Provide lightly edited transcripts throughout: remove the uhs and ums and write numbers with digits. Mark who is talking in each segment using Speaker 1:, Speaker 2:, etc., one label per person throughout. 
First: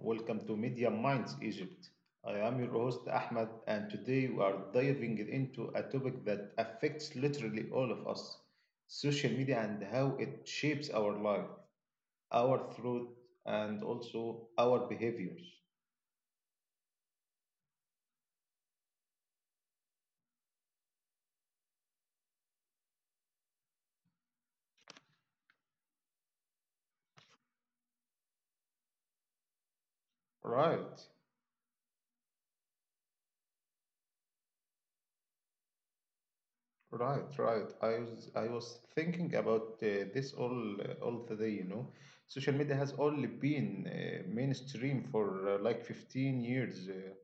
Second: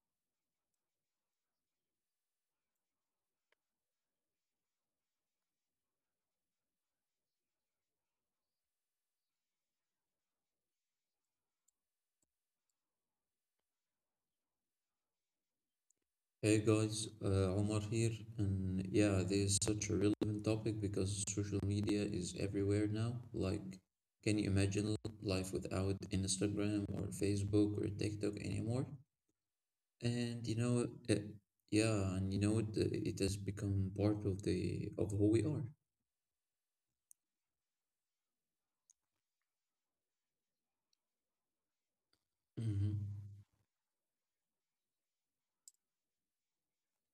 Speaker 1: welcome to Media Minds Egypt. I am your host Ahmed, and today we are diving into a topic that affects literally all of us, social media and how it shapes our life, our thought, and also our behaviors.
Speaker 2: Hey guys, Omar here, and yeah, this is such a relevant topic because social media is everywhere now. Like, can you imagine life without Instagram or Facebook or TikTok anymore? And you know,
Speaker 1: Right.
Speaker 2: yeah, and you know, it has become part of the of who we are.
Speaker 1: Right, right. I was thinking about this all the day, you know. Social media has only
Speaker 2: Hmm.
Speaker 1: been mainstream for like 15 years,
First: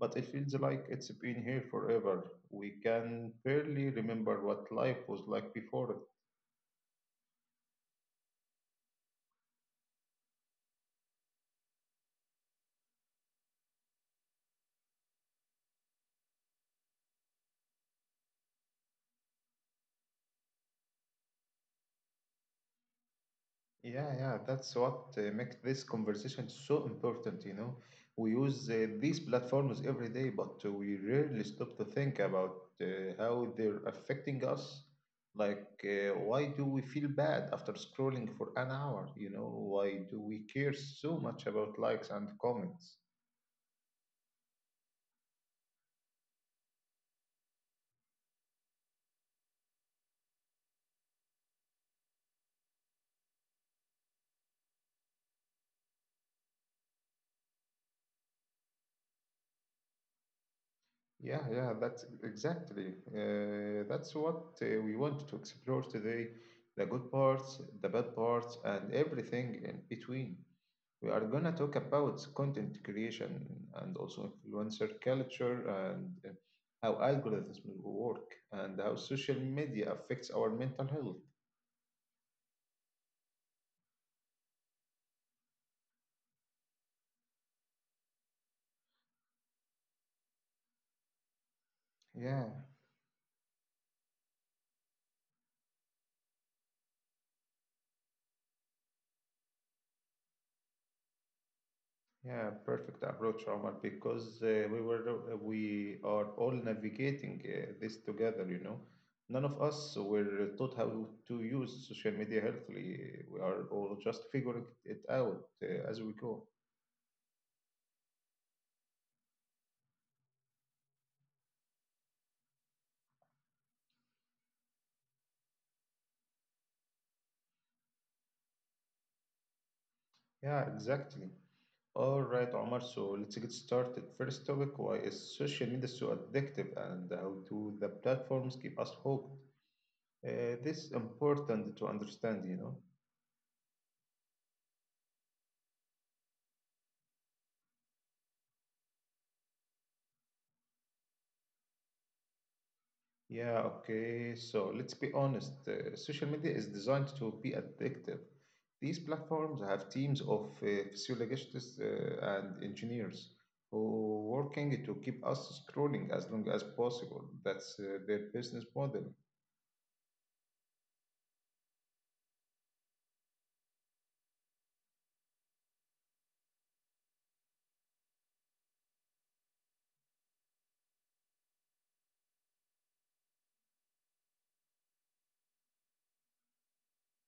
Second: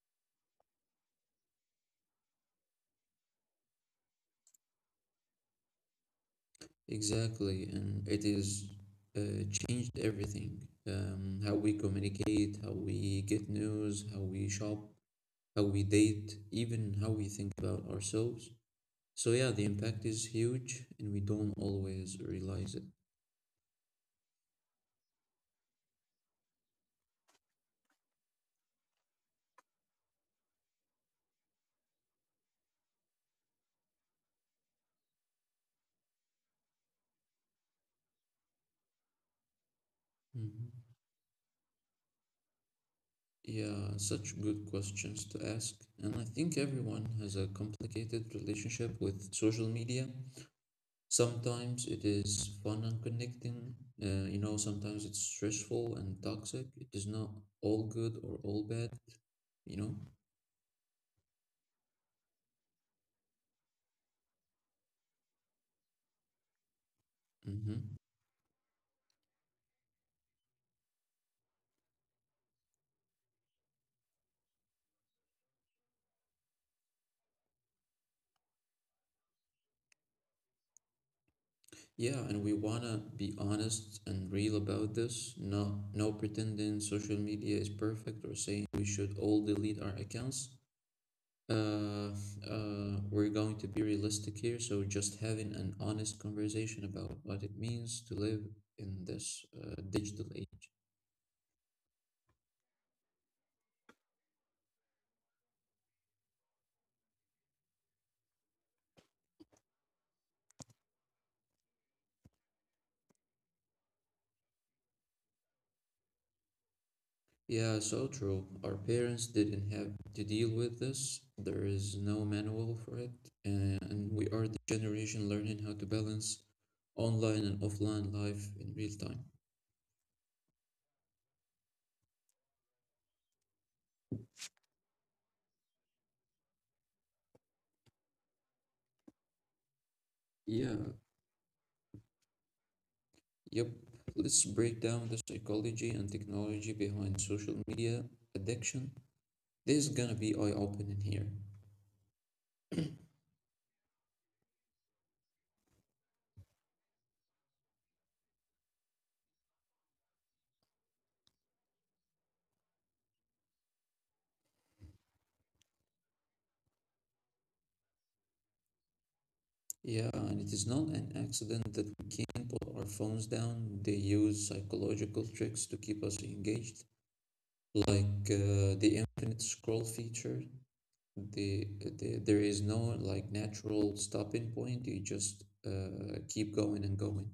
Speaker 1: but it feels like it's been here forever. We can barely remember what life was like before it.
Speaker 2: Exactly, and it is changed everything. How we communicate, how we get news, how we shop, how we date, even how we think about ourselves. So yeah, the impact is huge and we don't always realize it.
Speaker 1: Yeah, yeah, that's what makes this conversation so important, you know. We use these platforms every day, but we rarely stop to think about how they're affecting us. Why do we feel bad after scrolling for an hour? Why do we
Speaker 2: Mhm.
Speaker 1: care so much about likes and comments?
Speaker 2: Yeah, such good questions to ask. And I think everyone has a complicated relationship with social media. Sometimes it is fun and connecting, you know, sometimes it's stressful and toxic. It is not all good or all bad, you know.
Speaker 1: Yeah, yeah, that's exactly. That's what we want to explore today, the good parts, the
Speaker 2: Mm-hmm.
Speaker 1: bad parts, and everything in between. We are gonna talk about content creation and also influencer culture and how algorithms work and how social media affects our mental health.
Speaker 2: Yeah, and we wanna be honest and real about this. No, no pretending social media is perfect or saying we should all delete our accounts. Uh,
Speaker 1: Yeah,
Speaker 2: we're going to be realistic here, so just having an honest conversation about what it means to live in this digital age.
Speaker 1: yeah, perfect approach, Omar, because we are all navigating this together, you know. None of us were taught how to use social media healthily. We are all just figuring it out as we go.
Speaker 2: Yeah, so true. Our parents didn't have to deal with this. There is no manual for it. And we are the generation learning how to balance online and offline life in real time.
Speaker 1: Yeah, exactly. All right, Omar. So let's get started. First topic: why is social media so addictive, and how do the platforms keep us hooked?
Speaker 2: Yeah,
Speaker 1: This is important to understand, you know.
Speaker 2: yep. Let's break down the psychology and technology behind social media addiction. This is gonna be eye-opening here.
Speaker 1: Yeah. Okay. So let's be honest. Social media is designed to be addictive. These platforms have teams of physiologists and engineers who working to keep us scrolling as long as possible. That's their business model.
Speaker 2: Yeah, and it is not an accident that we can't put our phones down. They use psychological tricks to keep us engaged, like the infinite scroll feature. The, the there is no like natural stopping point. You just keep going and going.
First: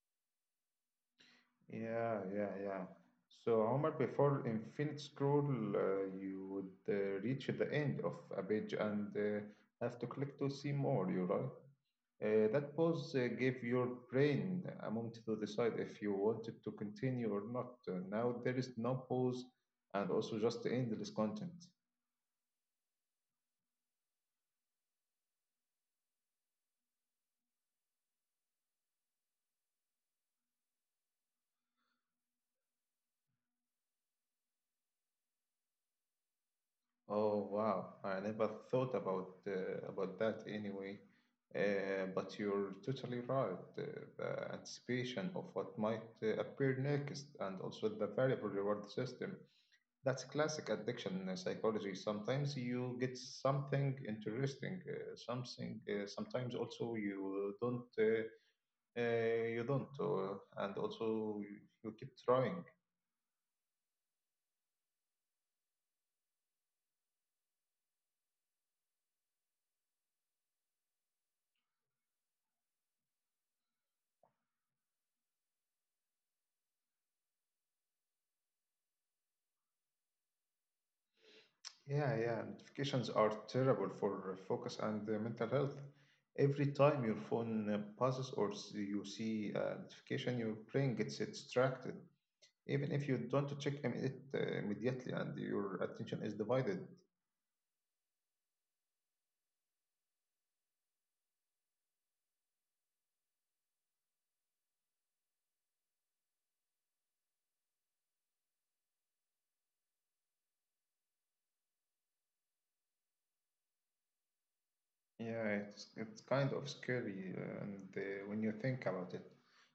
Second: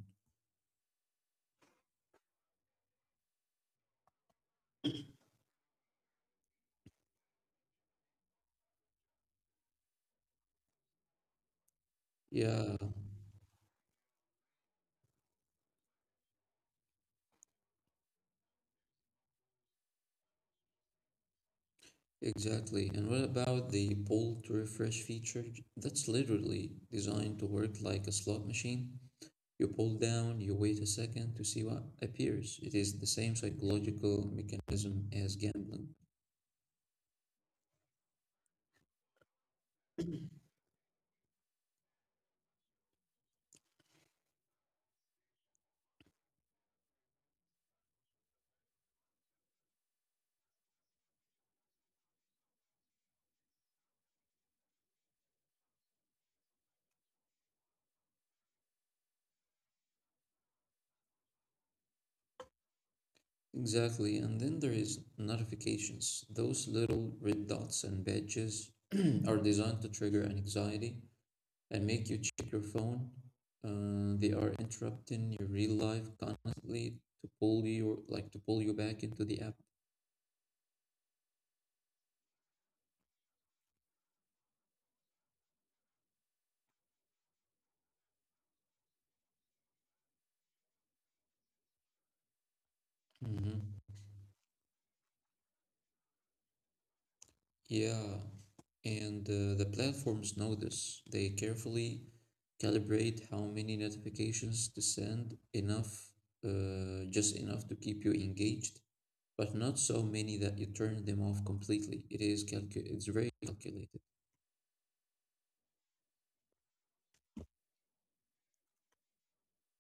Speaker 1: Yeah, yeah, yeah. So, Omar, before in field scroll, you would reach the end of a page and have to click to see more, you're right. That
Speaker 2: Yeah,
Speaker 1: pause gave your brain a moment to decide if you wanted to continue or not. Now there is no pause and also just endless content.
Speaker 2: exactly. And what about the pull to refresh feature? That's literally designed to work like a slot machine. You pull down, you wait a second to see what appears. It is the same psychological mechanism as gambling.
Speaker 1: Oh wow, I never thought about that anyway. But you're totally right. Uh, the anticipation of what might appear next, and also the variable reward system. That's classic addiction psychology. Sometimes you get something interesting, something. Sometimes also you don't. You don't, and also you keep trying.
Speaker 2: Exactly. And then there is notifications. Those little red dots and badges are designed to trigger an anxiety and make you check your phone. They are interrupting your real life constantly to pull you back into the app.
Speaker 1: Yeah, yeah. Notifications are terrible for focus and mental health. Every time your phone buzzes or you see a notification, your brain gets distracted. Even if you
Speaker 2: Hmm.
Speaker 1: don't check it immediately and your attention is divided.
Speaker 2: Yeah. And the platforms know this. They carefully calibrate how many notifications to send, enough, just enough to keep you engaged but not so many that you turn them off completely. It's very calculated.
Speaker 1: Yeah, it's kind of scary and when you think about it.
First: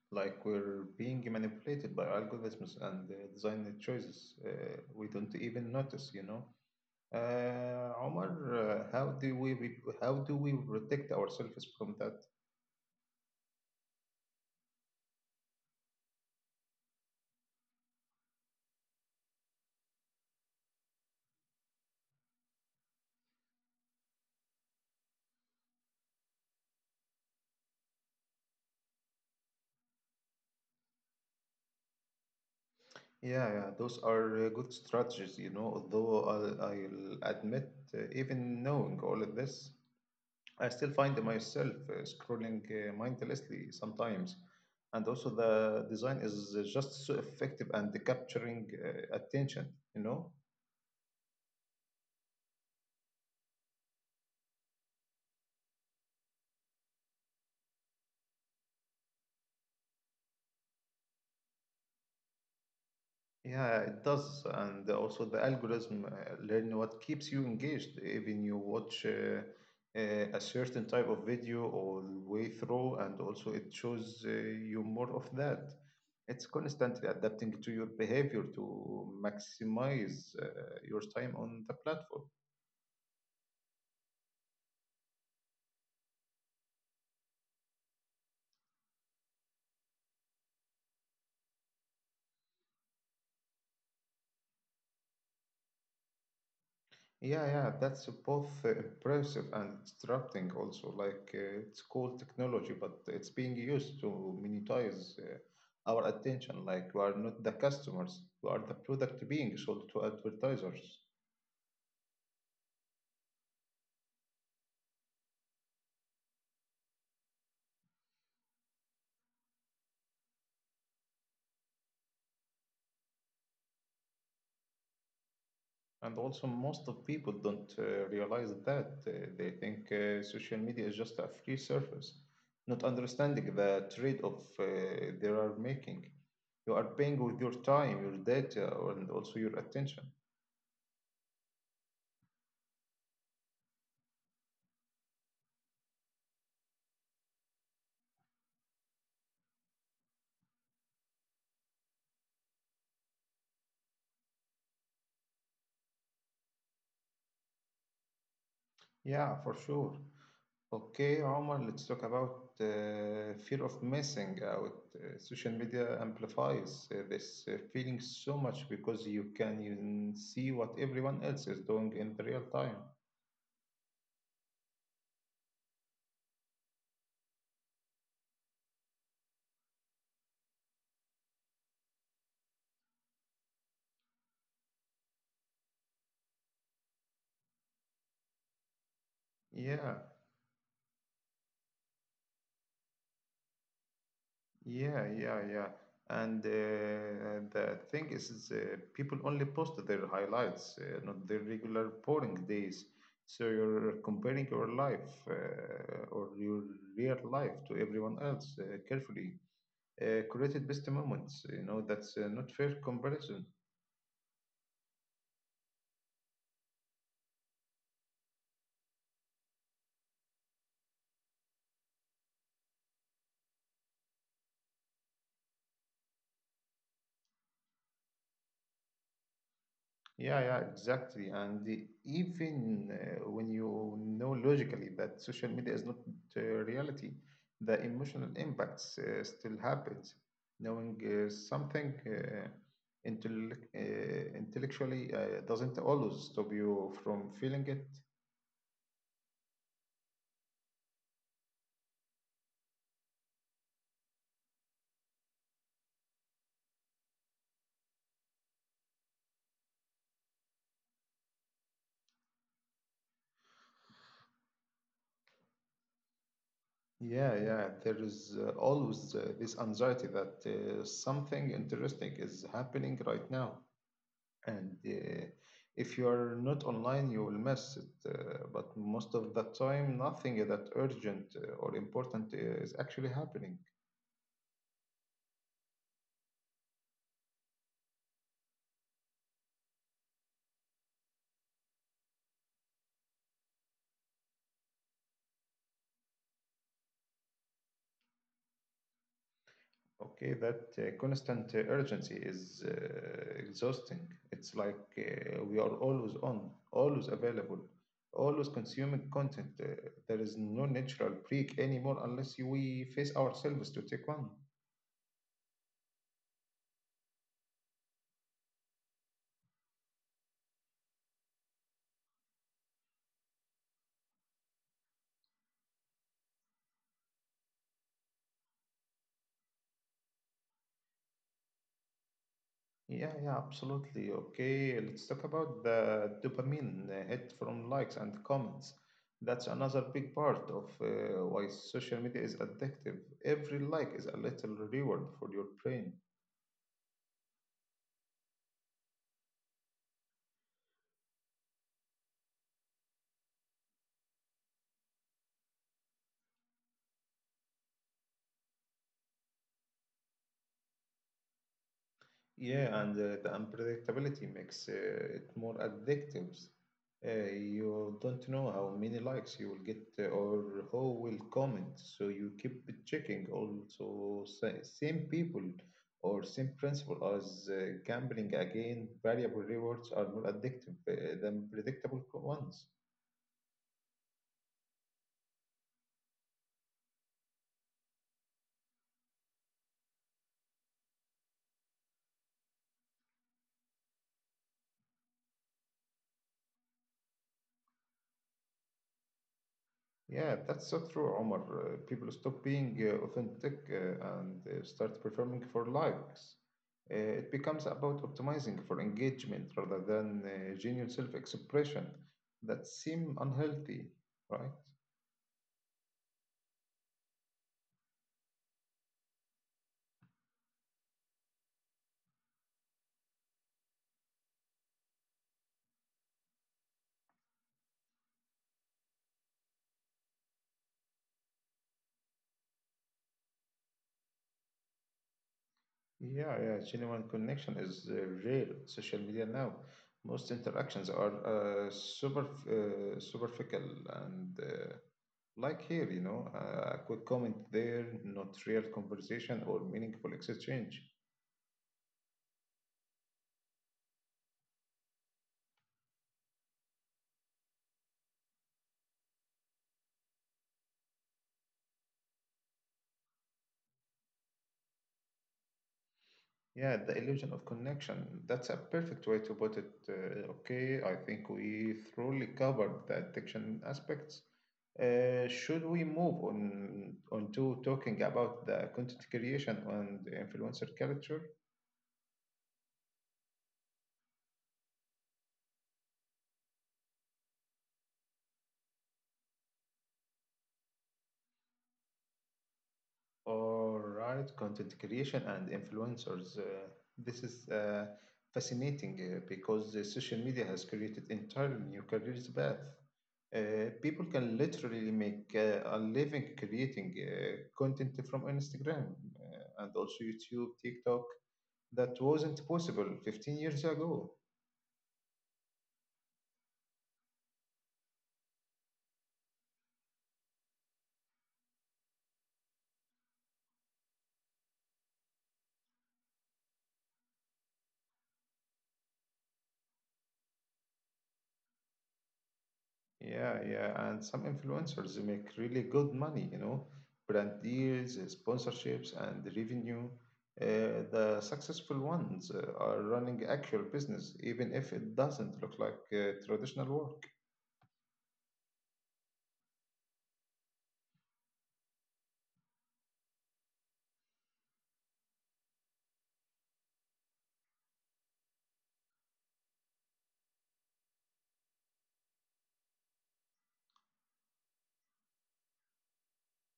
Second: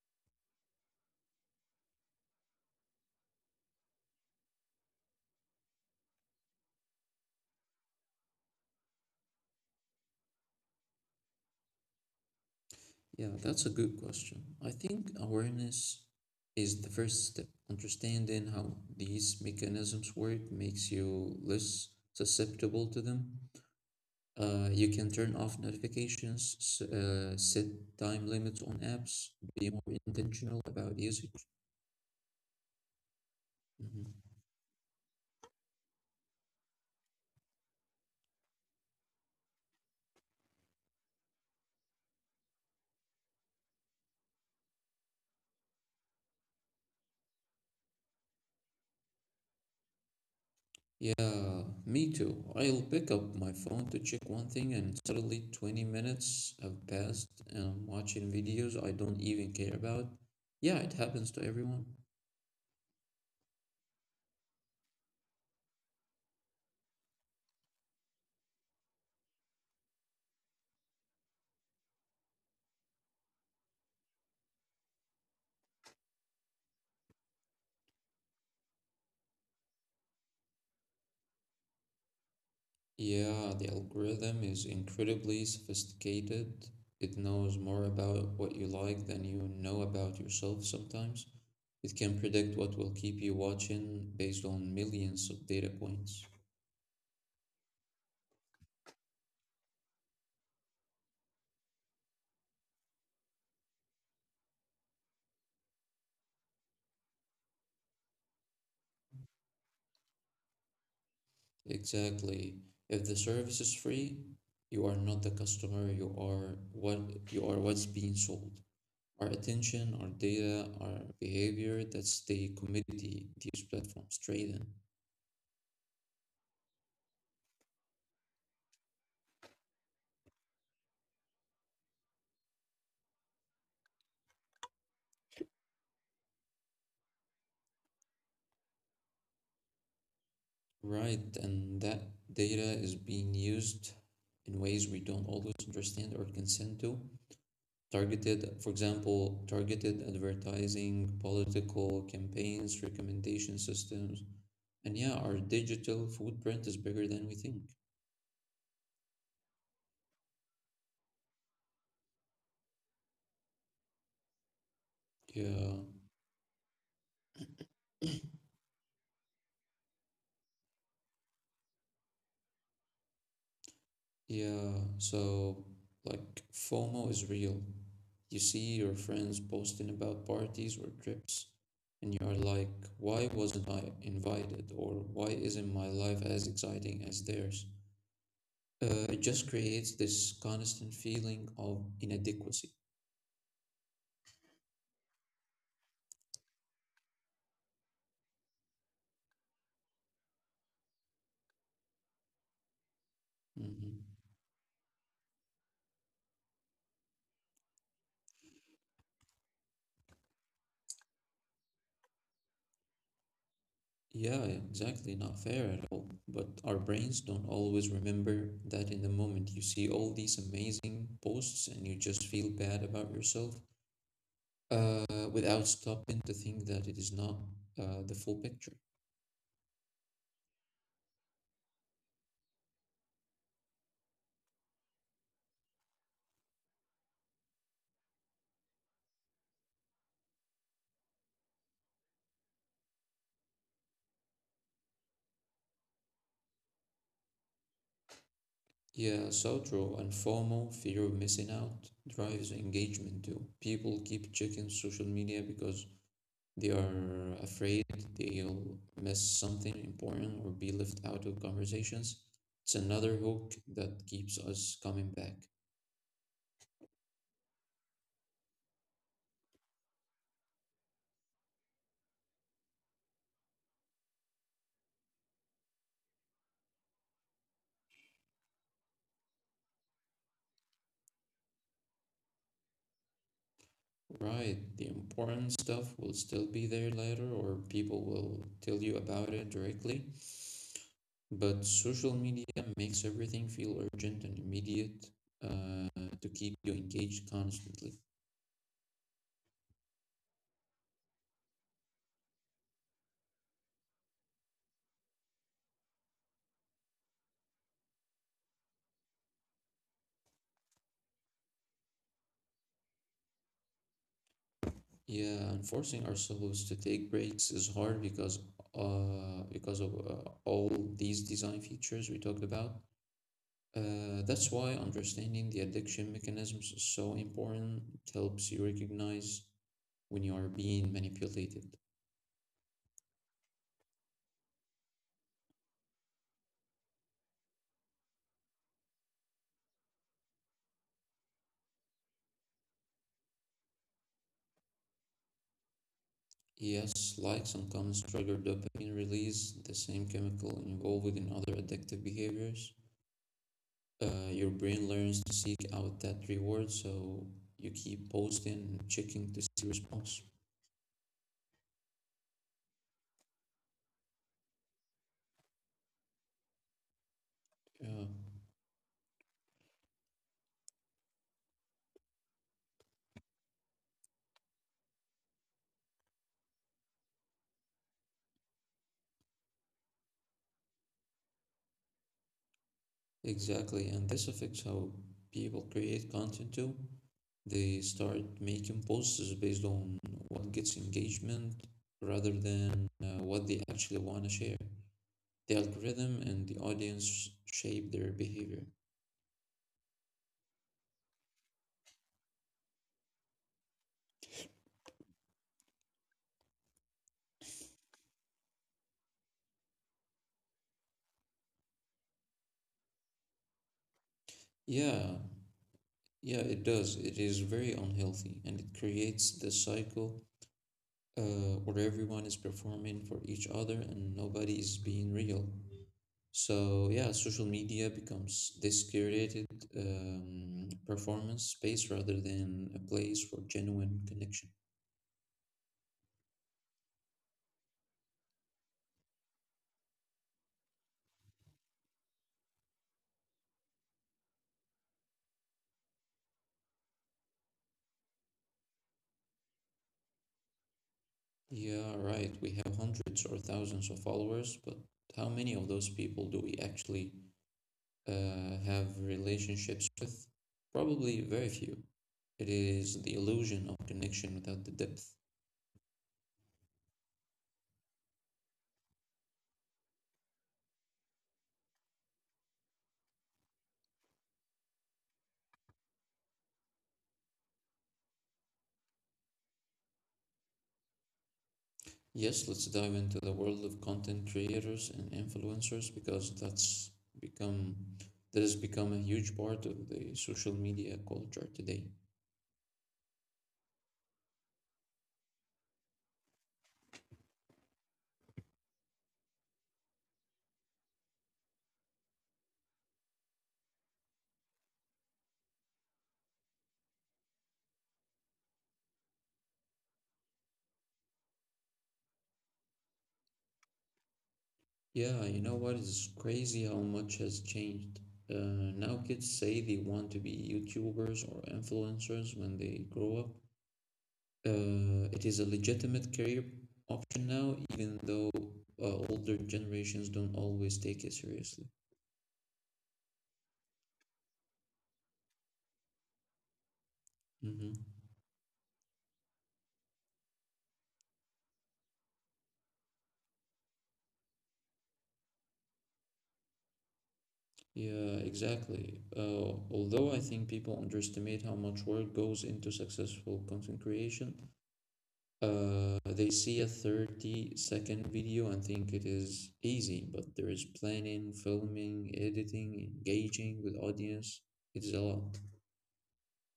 Speaker 1: Like we're being manipulated by algorithms and design choices we don't even notice, you know? Omar, how do we protect ourselves from that?
Speaker 2: Yeah, that's a good question. I think awareness is the first step. Understanding how these mechanisms work makes you less susceptible to them. You can turn off notifications, set time limits on apps, be more intentional about usage.
Speaker 1: Yeah, yeah, those
Speaker 2: Mhm.
Speaker 1: are good strategies, you know. Although I'll admit, even knowing all of this, I still find myself scrolling mindlessly sometimes. And also, the design is just so effective and capturing attention, you know.
Speaker 2: Yeah, me too. I'll pick up my phone to check one thing, and suddenly 20 minutes have passed, and I'm watching videos I don't even care about. Yeah, it happens to everyone.
Speaker 1: Yeah, it does. And also the algorithm learn what keeps you engaged. Even you watch a certain type of video all the way through, and also it shows you more of that. It's constantly adapting to your behavior to maximize your time on the platform.
Speaker 2: Yeah, the algorithm is incredibly sophisticated. It knows more about what you like than you know about yourself sometimes. It can predict what will keep you watching based on millions of data points.
Speaker 1: Yeah, yeah, that's both impressive and disrupting also. Like it's cool technology, but it's being used to monetize our attention. Like we are not the customers, we are the product being sold to advertisers.
Speaker 2: Exactly. If the service is free, you are not the customer, you are what's being sold. Our attention, our data, our behavior, that's the commodity these platforms trade in.
Speaker 1: And also, most of people don't realize that. They think social media is just a free service, not understanding the trade-off they are making. You are paying with your time, your data, and also your attention.
Speaker 2: Right, and that data is being used in ways we don't always understand or consent to. For example, targeted advertising, political campaigns, recommendation systems. And yeah, our digital footprint is bigger than we think.
Speaker 1: Yeah, for sure. Okay, Omar, let's talk about fear of missing out. Social
Speaker 2: Yeah,
Speaker 1: media amplifies this feeling so much because you can even see what everyone else is doing in the real time.
Speaker 2: yeah. So, like, FOMO is real. You see your friends posting about parties or trips, and you are like, why wasn't I invited? Or why isn't my life as exciting as theirs? It just creates
Speaker 1: Yeah,
Speaker 2: this constant feeling of inadequacy.
Speaker 1: yeah, yeah, yeah. And the thing is people only post their highlights, not their regular boring days. So you're
Speaker 2: Mhm.
Speaker 1: comparing your life or your real life to everyone else carefully created best moments. You know, that's not fair comparison.
Speaker 2: Yeah, exactly. Not fair at all. But our brains don't always remember that in the moment. You see all these amazing posts and you just feel bad about yourself without stopping to think that it is not the full picture.
Speaker 1: Yeah, yeah, exactly. And even when you know logically that social media is not reality, the emotional impacts still happens. Knowing something intellectually doesn't always stop you from feeling it.
Speaker 2: Yeah, so true. And FOMO, fear of missing out, drives engagement too. People keep checking social media because they are afraid they'll miss something important or be left out of conversations. It's another hook that keeps us coming back.
Speaker 1: Yeah, yeah, there is always this anxiety that something interesting is happening right now and if you are not online you will miss it, but most of the time nothing that urgent or important is actually happening.
Speaker 2: Right, the important stuff will still be there later, or people will tell you about it directly. But social media makes everything feel urgent and immediate uh, to keep you engaged constantly.
Speaker 1: Okay, that constant urgency is exhausting. It's like we are always on, always available, always consuming content. There is no natural break anymore unless we face ourselves to take one.
Speaker 2: Yeah, and forcing ourselves to take breaks is hard because of all these design features we talked about. That's why understanding the addiction mechanisms is so important. It helps you recognize when you are being manipulated.
Speaker 1: Yeah, yeah, absolutely. Okay, let's talk about the dopamine hit from likes and comments. That's another big part of why social media is addictive. Every like is a little reward for your brain.
Speaker 2: Yes, likes and comments trigger dopamine release, the same chemical involved in other addictive behaviors. Your brain learns to seek out that reward, so you keep posting and checking to see response.
Speaker 1: Yeah, and the unpredictability makes it more addictive. You
Speaker 2: Yeah,
Speaker 1: don't know how many likes you will get or who will comment, so you keep checking. Also, same people or same principle as gambling again, variable rewards are more addictive than predictable ones.
Speaker 2: exactly. And this affects how people create content too. They start making posts based on what gets engagement rather than what they actually want to share. The algorithm and the audience shape their behavior.
Speaker 1: Yeah, that's so true, Omar. People stop being authentic and start performing for likes. It becomes about optimizing for engagement rather than genuine self-expression. That seem unhealthy, right?
Speaker 2: Yeah, yeah, it does. It is very unhealthy and it creates the cycle where everyone is performing for each other and nobody is being real. So yeah, social media becomes this curated performance space rather than a place for genuine connection.
Speaker 1: Yeah, yeah, genuine connection is rare on social media now. Most interactions are superficial and like here, you know, a quick comment there, not real conversation or meaningful exchange.
Speaker 2: Yeah, right. We have hundreds or thousands of followers, but how many of those people do we actually have relationships with? Probably very few. It is the illusion of connection without the depth.
Speaker 1: Yeah, the illusion of connection. That's a perfect way to put it. Okay, I think we thoroughly covered the addiction aspects. Should we move on to talking about the content creation and the influencer culture?
Speaker 2: Yes, let's dive into the world of content creators and influencers because become that has become a huge part of the social media culture today.
Speaker 1: All right, content creation and influencers. This is fascinating because social media has created entirely new careers path. People can literally make a living creating content from Instagram and also YouTube, TikTok that wasn't possible 15 years ago.
Speaker 2: Yeah, you know what? It's crazy how much has changed. Now kids say they want to be YouTubers or influencers when they grow up. It is a legitimate career option now, even though older generations don't always take it seriously.
Speaker 1: Yeah, yeah, and some influencers make really good money, you know, brand
Speaker 2: Mm-hmm.
Speaker 1: deals, sponsorships, and revenue. The successful ones are running actual business, even if it doesn't look like traditional work.
Speaker 2: Yeah, exactly. Although I think people underestimate how much work goes into successful content creation, they see a 30-second video and think it is easy, but there is planning, filming, editing, engaging with audience. It is a lot.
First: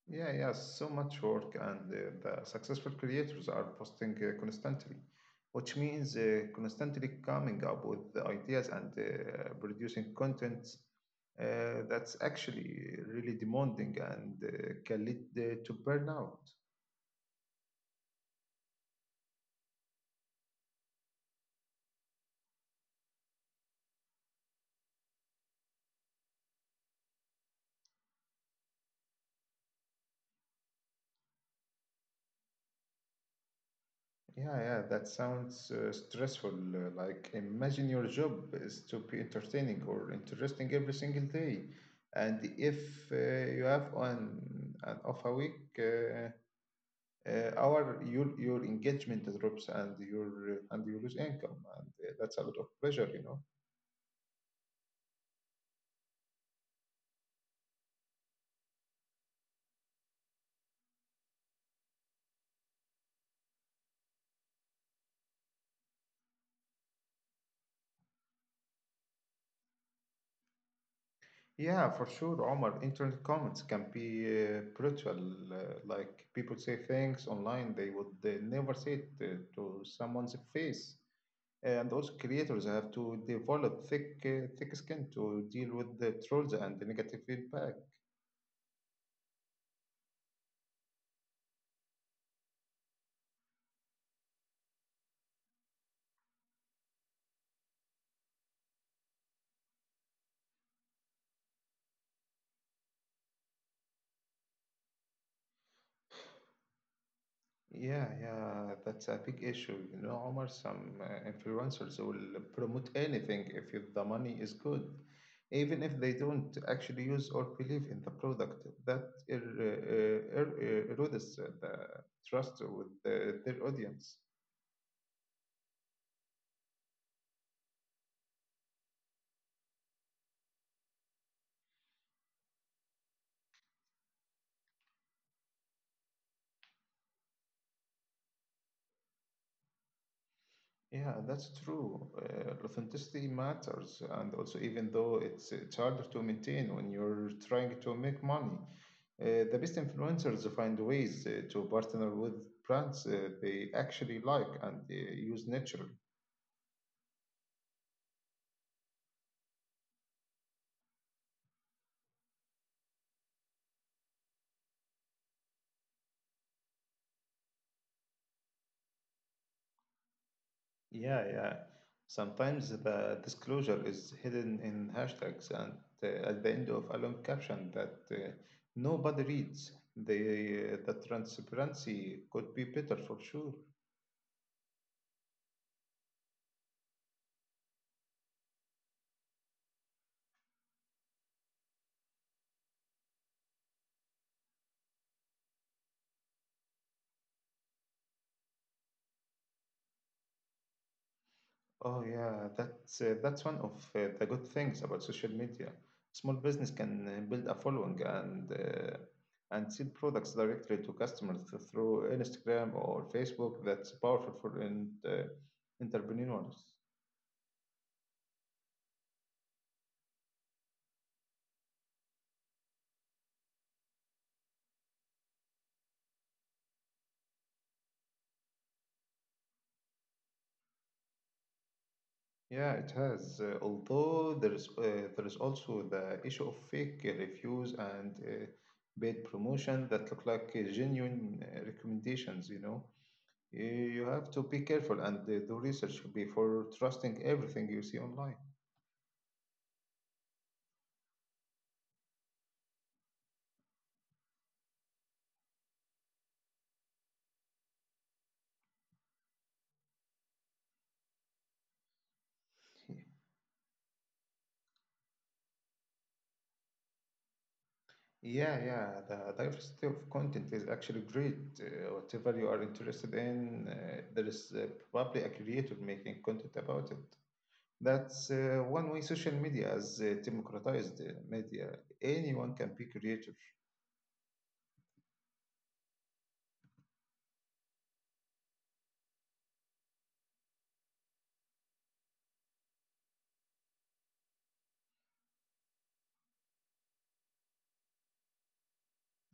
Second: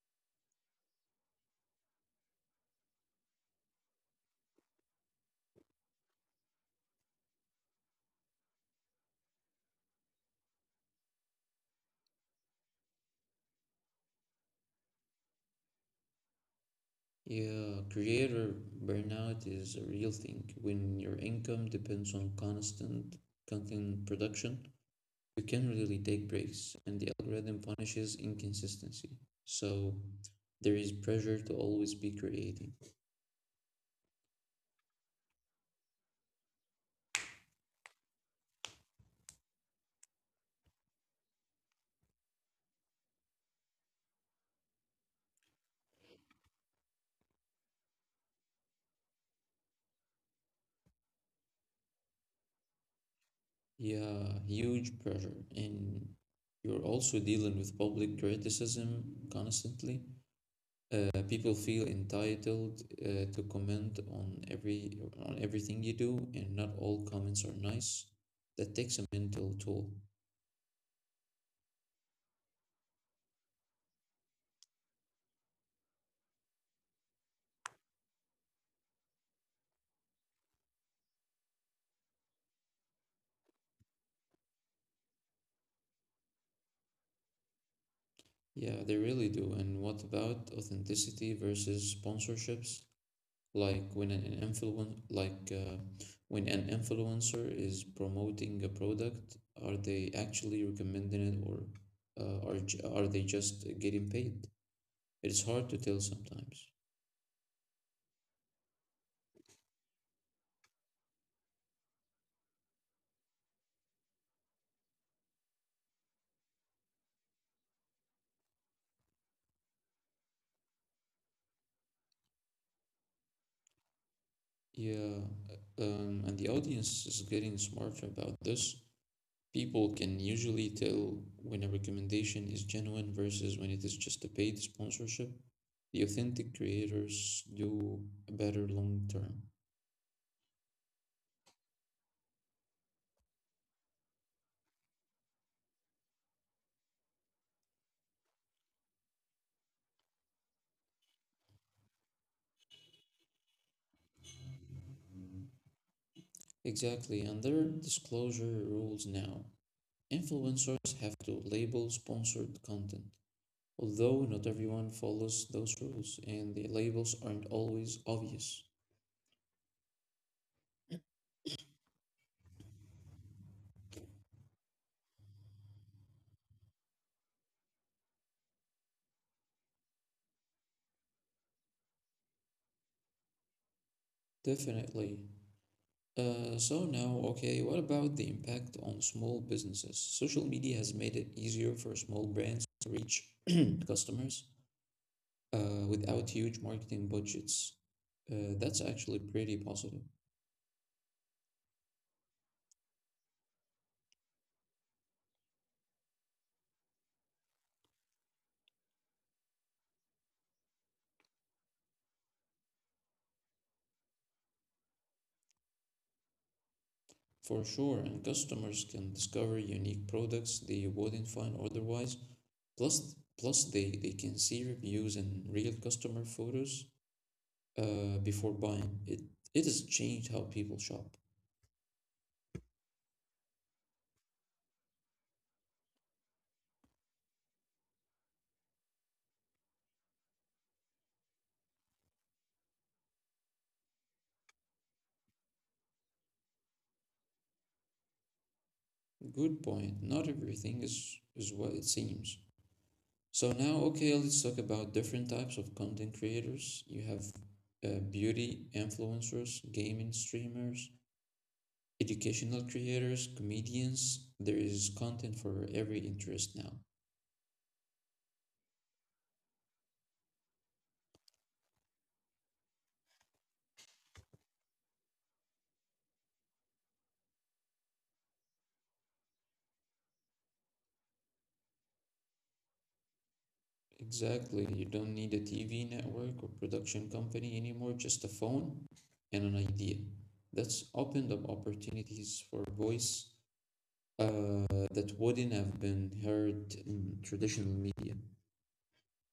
Speaker 1: Yeah, yeah, so much work, and the successful creators are posting constantly, which means constantly coming up with the ideas and producing content that's actually really demanding and can lead to burnout.
Speaker 2: Yeah, creator burnout is a real thing when your income depends on constant content production. We can really take breaks, and the algorithm punishes inconsistency. So there is pressure to always be creating.
Speaker 1: Yeah, yeah, that sounds stressful. Like, imagine your job is to be entertaining or interesting every single day, and if uh, you have on an off a week. Our your engagement drops and your and you lose income and that's a lot of pressure, you know.
Speaker 2: Yeah, huge pressure. And you're also dealing with public criticism constantly. People feel entitled to comment on everything you do, and not all comments are nice. That takes a mental toll.
Speaker 1: Yeah, for sure, Omar, internet comments can be brutal. Like people say things online they would never say it to someone's face, and those creators have to develop thick skin to deal with the trolls and the negative feedback.
Speaker 2: Yeah, they really do. And what about authenticity versus sponsorships? Like when an influencer is promoting a product, are they actually recommending it, or are they just getting paid? It's hard to tell sometimes.
Speaker 1: Yeah, yeah, that's a big issue. You know, Omar, some influencers will promote anything if the money is good, even if they don't actually use or believe in the product. That erodes the trust with their audience.
Speaker 2: Yeah. And the audience is getting smarter about this. People can usually tell when a recommendation is genuine versus when it is just a paid sponsorship. The authentic creators do better long term.
Speaker 1: Yeah, that's true. Authenticity matters, and also even though it's harder to maintain when you're trying to make money, the best influencers find ways to partner with brands they actually like and use naturally.
Speaker 2: Exactly, under disclosure rules now, influencers have to label sponsored content, although not everyone follows those rules and the labels aren't always obvious.
Speaker 1: Yeah, yeah. Sometimes the disclosure is hidden in hashtags and at the end of a long caption that nobody reads. The transparency could be better for sure.
Speaker 2: Definitely. So now, okay, what about the impact on small businesses? Social media has made it easier for small brands to reach customers without huge marketing budgets. That's actually pretty positive.
Speaker 1: Oh yeah, that's that's one of the good things about social media. Small business can build a following and and sell products directly to customers through Instagram or Facebook. That's powerful for entrepreneurs.
Speaker 2: For sure, and customers can discover unique products they wouldn't find otherwise. Plus, plus they can see reviews and real customer photos before buying. It has changed how people shop.
Speaker 1: Yeah, it has. Although there is also the issue of fake reviews and paid promotion that look like genuine recommendations. You know, you have to be careful and do research before trusting everything you see online.
Speaker 2: Good point. Not everything is what it seems. So now, okay, let's talk about different types of content creators. You have beauty influencers, gaming streamers, educational creators, comedians. There is content for every interest now.
Speaker 1: Yeah, yeah, the diversity of content is actually great. Whatever you are interested in, there is probably a creator making content about it. That's one way social media has democratized media. Anyone can be creator.
Speaker 2: Exactly. You don't need a TV network or production company anymore, just a phone and an idea. That's opened up opportunities for voice that wouldn't have been heard in traditional media.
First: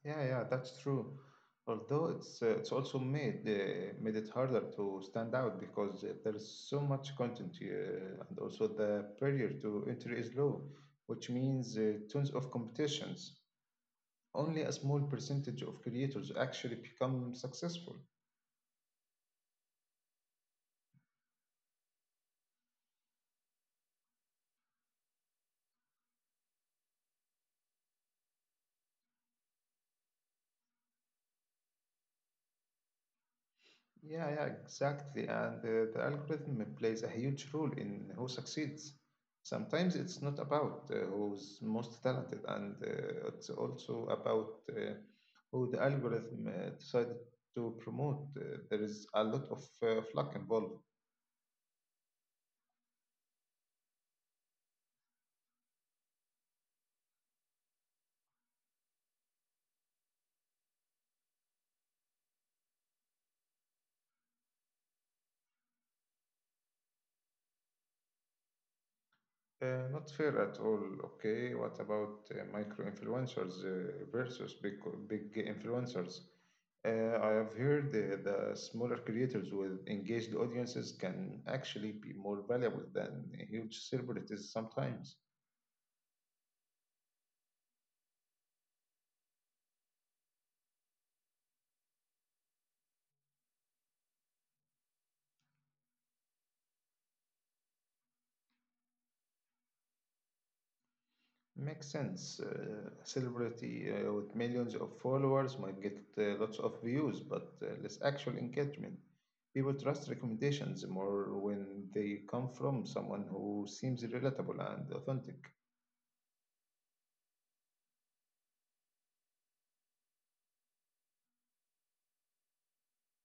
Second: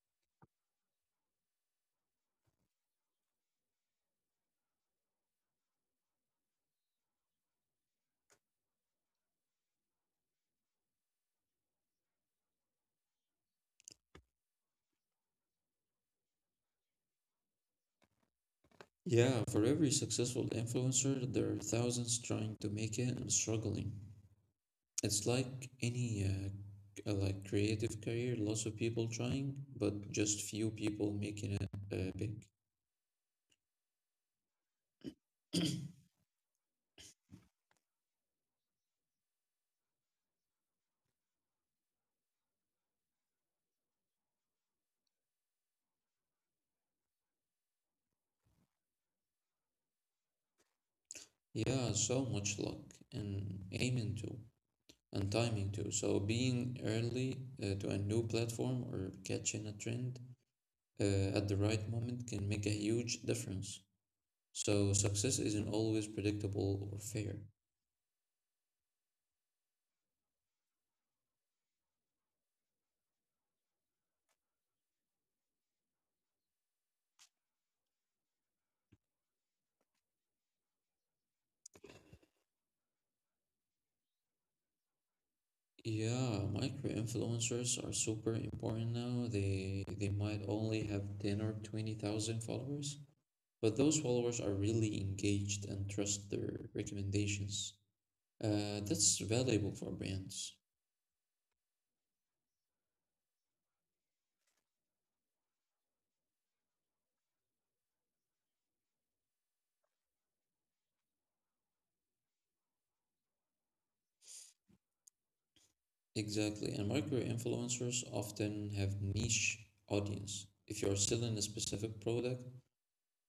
Speaker 1: Yeah, yeah, that's true. Although it's also made it harder to stand out because there is so much content here, and also the barrier to entry is low, which means tons of competitions. Only a small percentage of creators actually become successful.
Speaker 2: Yeah, for every successful influencer, there are thousands trying to make it and struggling. It's like any like creative career, lots of people trying, but just few people making it big.
Speaker 1: Yeah, yeah, exactly. And the algorithm plays a huge role in who succeeds. Sometimes it's not about who's most talented, and it's also about who the algorithm decided to promote. There is a lot of luck involved.
Speaker 2: Yeah, so much luck and aiming too, and timing too. So being early to a new platform or catching a trend at the right moment can make a huge difference. So success isn't always predictable or fair.
Speaker 1: Not fair at all. Okay, what about micro influencers versus big influencers? I have heard the smaller creators with engaged audiences can actually be more valuable than huge celebrities sometimes.
Speaker 2: Yeah, micro influencers are super important now. They might only have 10 or 20,000 followers, but those followers are really engaged and trust their recommendations. That's valuable for brands.
Speaker 1: Makes sense. A celebrity with millions of followers might get lots of views, but less actual engagement. People trust recommendations more when they come from someone who seems relatable and authentic.
Speaker 2: Exactly, and micro influencers often have niche audience. If you're selling a specific product,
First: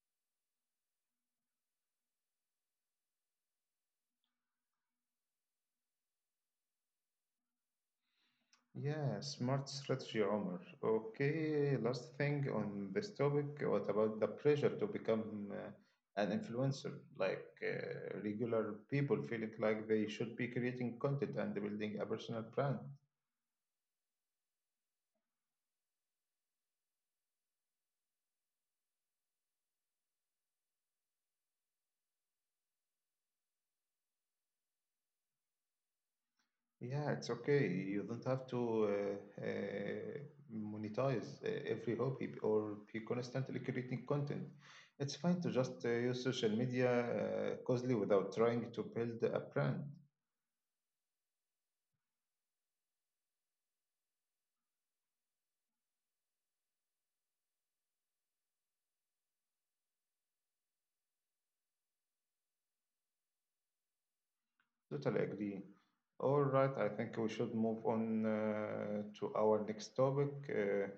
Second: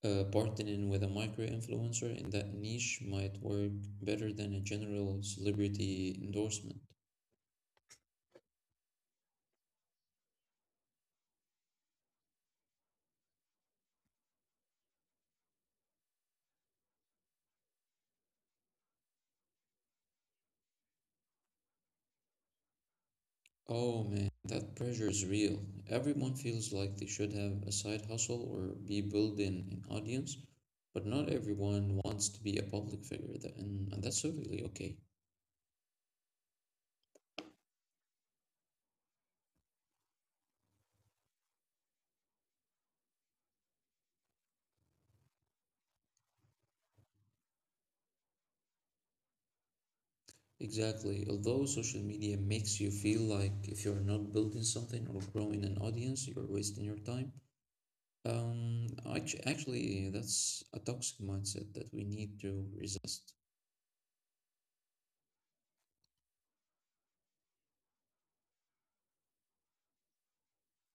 Speaker 2: partnering with a micro influencer in that niche might work better than a general celebrity endorsement.
Speaker 1: Yeah, smart strategy, Omar. Okay, last thing on this topic. What about the pressure to become an influencer? Like regular people feeling like they should be creating content and building a personal brand.
Speaker 2: Oh man, that pressure is real. Everyone feels like they should have a side hustle or be building an audience, but not everyone wants to be a public figure, and that's totally okay.
Speaker 1: Yeah, it's okay. You don't have to monetize every hobby or be constantly creating content. It's fine to just use social media closely without trying to build a brand.
Speaker 2: Exactly. Although social media makes you feel like if you're not building something or growing an audience, you're wasting your time. Um, actually, that's a toxic mindset that we need to resist.
Speaker 1: Totally agree. All right, I think we should move on to our next topic.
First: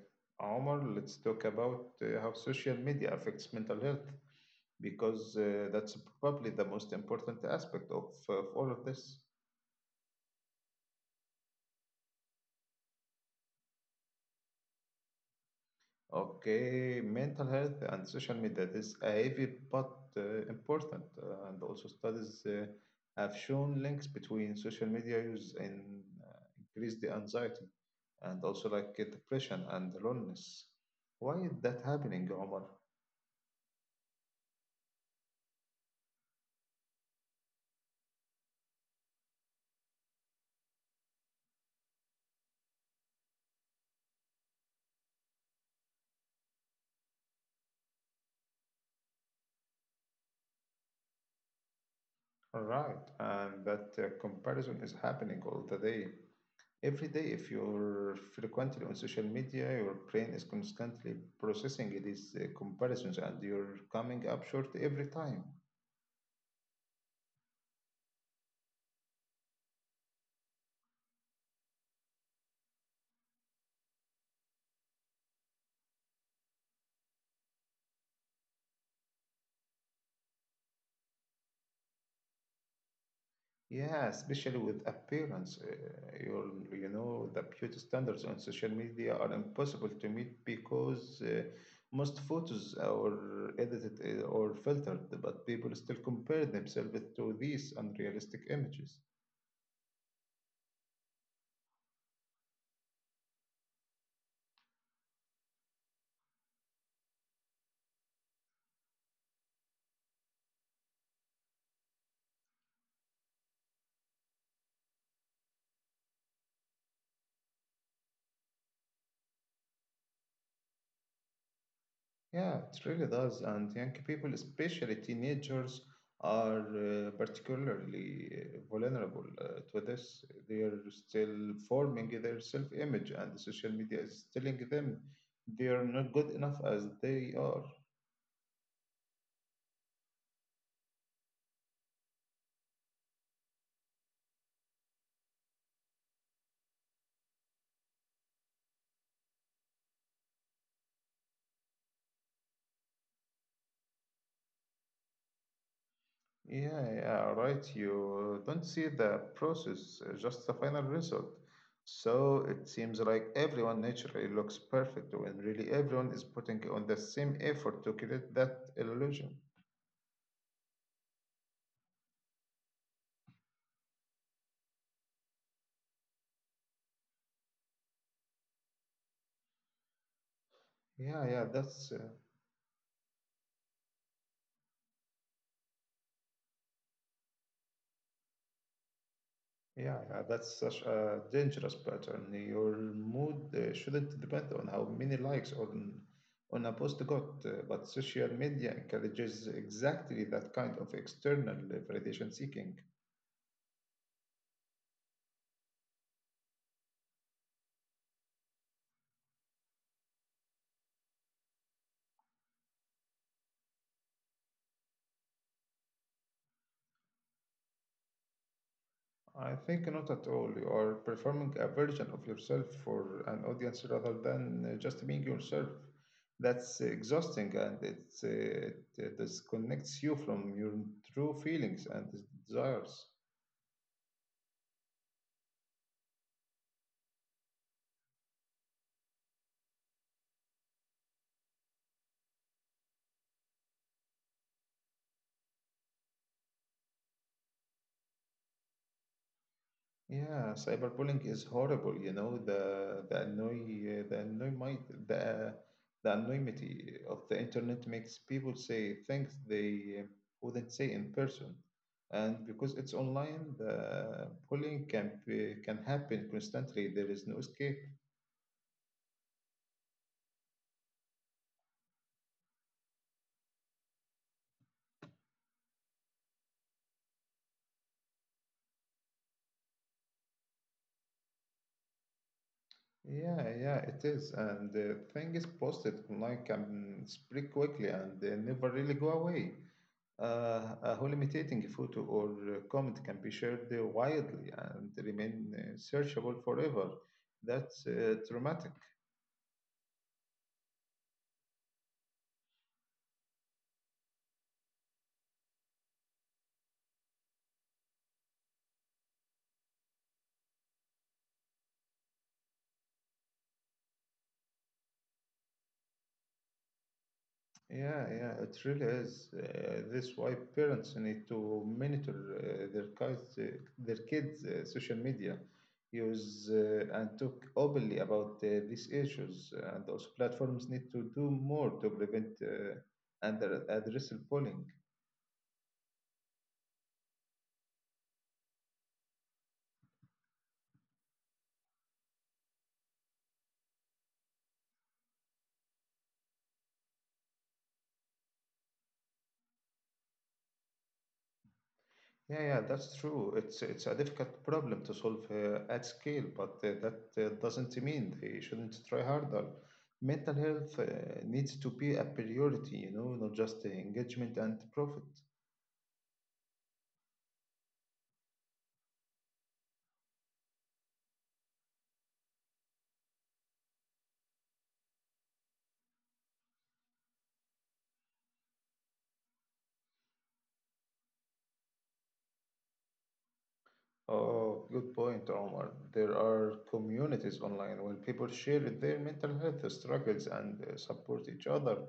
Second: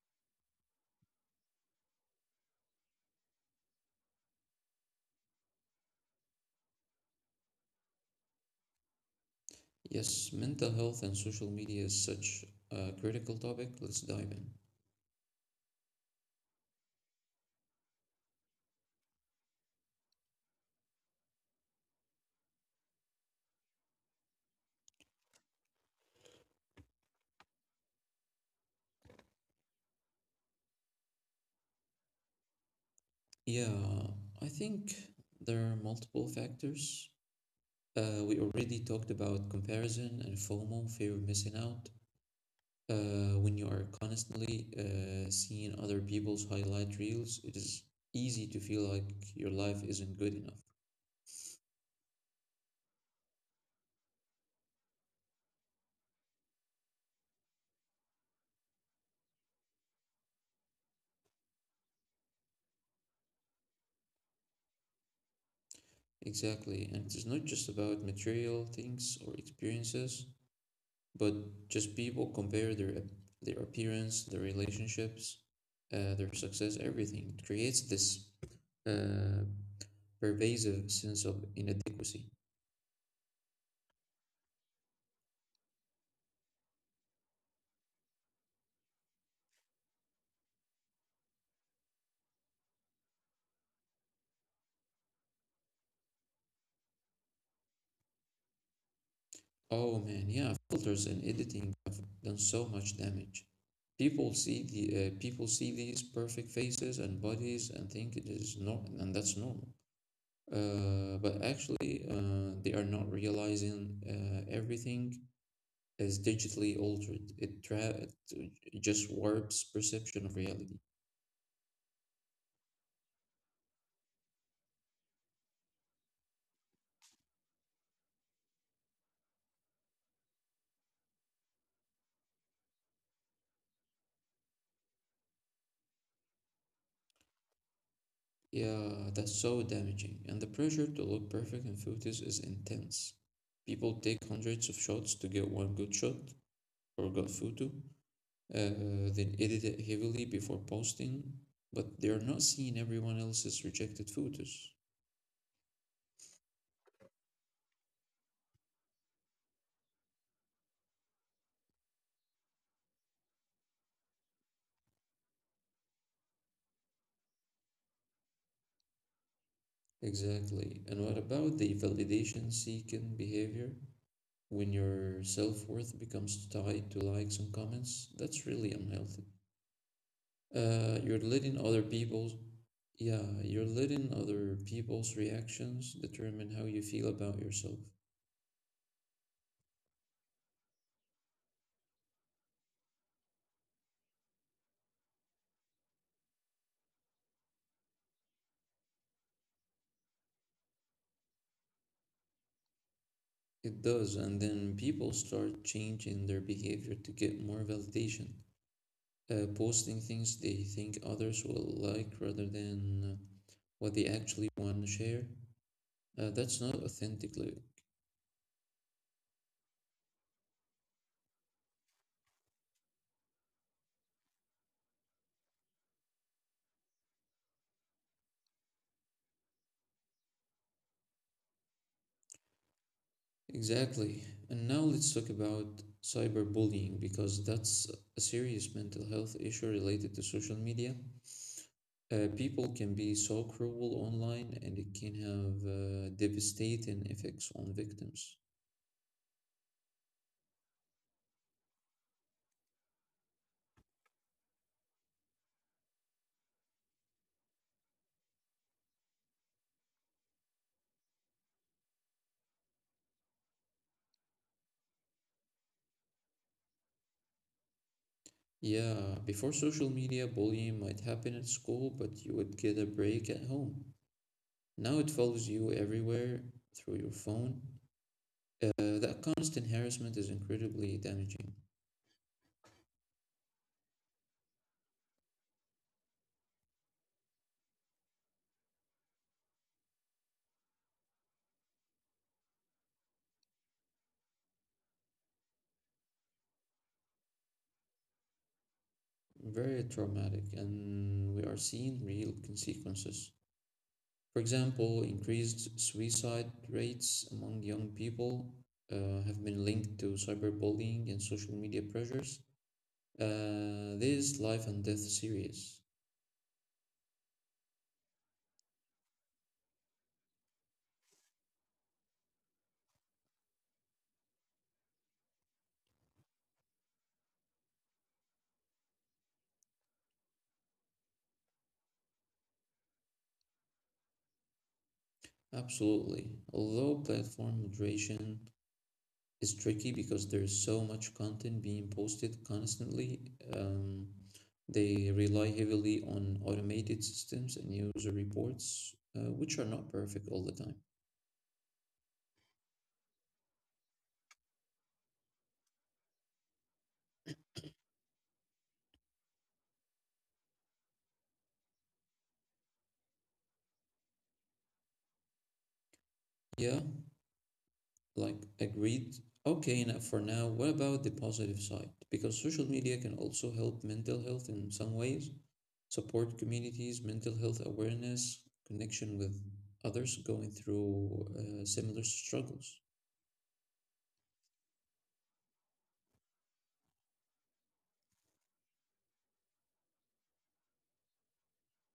Speaker 1: Omar, let's talk about how social media affects mental health because that's probably the most important aspect of all of this.
Speaker 2: Yes, mental health and social media is such a critical topic. Let's dive in.
Speaker 1: Okay, mental health and social media is a heavy but important, and also studies have shown links between social media use and increased anxiety and also like the depression and loneliness. Why is that happening, Omar?
Speaker 2: Yeah, I think there are multiple factors. We already talked about comparison and FOMO, fear of missing out. When you are constantly seeing other people's highlight reels, it is easy to feel like your life isn't good enough.
Speaker 1: Right, and that comparison is happening all the day. Every day, if you're frequently on social media, your brain is constantly processing these comparisons and you're coming up short every time.
Speaker 2: Exactly, and it is not just about material things or experiences, but just people compare their appearance, their relationships, their success, everything. It creates this uh, pervasive sense of inadequacy.
Speaker 1: Yeah, especially with appearance. You know, the beauty standards on social media are impossible to meet because most photos are edited or filtered, but people still compare themselves to these unrealistic images.
Speaker 2: Oh man, yeah, filters and editing have done so much damage. People see these perfect faces and bodies and think it is normal, and that's normal. But actually, they are not realizing everything is digitally altered. It just warps perception of reality.
Speaker 1: Yeah, it really does. And young people, especially teenagers, are particularly vulnerable to this. They are still forming their self image, and the social media is telling them they are not good enough as they are.
Speaker 2: Yeah, that's so damaging. And the pressure to look perfect in photos is intense. People take hundreds of shots to get one good shot or good photo they edit it heavily before posting, but they're not seeing everyone else's rejected photos.
Speaker 1: Yeah, yeah, right. You don't see the process, just the final result. So it seems like everyone naturally looks perfect when really everyone is putting on the same effort to create that illusion.
Speaker 2: Exactly. And what about the validation seeking behavior? When your self worth becomes tied to likes and comments, that's really unhealthy. Uh, you're
Speaker 1: Yeah, yeah,
Speaker 2: letting other
Speaker 1: that's uh,
Speaker 2: people's yeah, you're letting other people's reactions determine how you feel about yourself.
Speaker 1: yeah, yeah, that's such a dangerous pattern. Your mood shouldn't depend on how many likes on a post got, but social media encourages exactly that kind of external validation seeking.
Speaker 2: It does, and then people start changing their behavior to get more validation. Posting things they think others will like rather than uh, what they actually want to share. That's not authentic.
Speaker 1: I think not at all. You are performing a version of yourself for an audience rather than just being yourself. That's exhausting and it disconnects you from your true feelings and desires.
Speaker 2: Exactly. And now let's talk about cyberbullying because that's a serious mental health issue related to social media. People can be so cruel online and it can have devastating effects on victims.
Speaker 1: Yeah, cyberbullying is horrible, you know, the annoy the the anonymity of the internet makes people say things they wouldn't say in person. And because it's online, the bullying can be, can happen constantly. There is no escape.
Speaker 2: Yeah, before social media, bullying might happen at school, but you would get a break at home. Now it follows you everywhere through your phone. That constant harassment is incredibly damaging,
Speaker 1: Yeah, yeah, it is. And the thing is posted online can spread quickly and they never really go away. A hallucinating photo or comment can be shared widely and remain searchable forever. That's dramatic.
Speaker 2: very traumatic, and we are seeing real consequences. For example, increased suicide rates among young people have been linked to cyberbullying and social media pressures. This life and death serious.
Speaker 1: Yeah, yeah, it really is. That's why parents need to monitor their kids' social media use and talk openly about these issues. And also, platforms need to do more to prevent and address bullying.
Speaker 2: Absolutely. Although platform moderation is tricky because there's so much content being posted constantly. Um, they rely heavily on automated systems and user reports, which are not perfect all the time.
Speaker 1: Yeah, yeah, that's true. It's a difficult problem to solve at scale, but that doesn't mean they shouldn't try harder. Mental health needs to be a priority, you know, not just engagement and profit.
Speaker 2: Yeah, like agreed. Okay, now for now, what about the positive side? Because social media can also help mental health in some ways: support communities, mental health awareness, connection with others going through similar struggles.
Speaker 1: Oh, good point, Omar. There are communities online where people share their mental health struggles and support each other.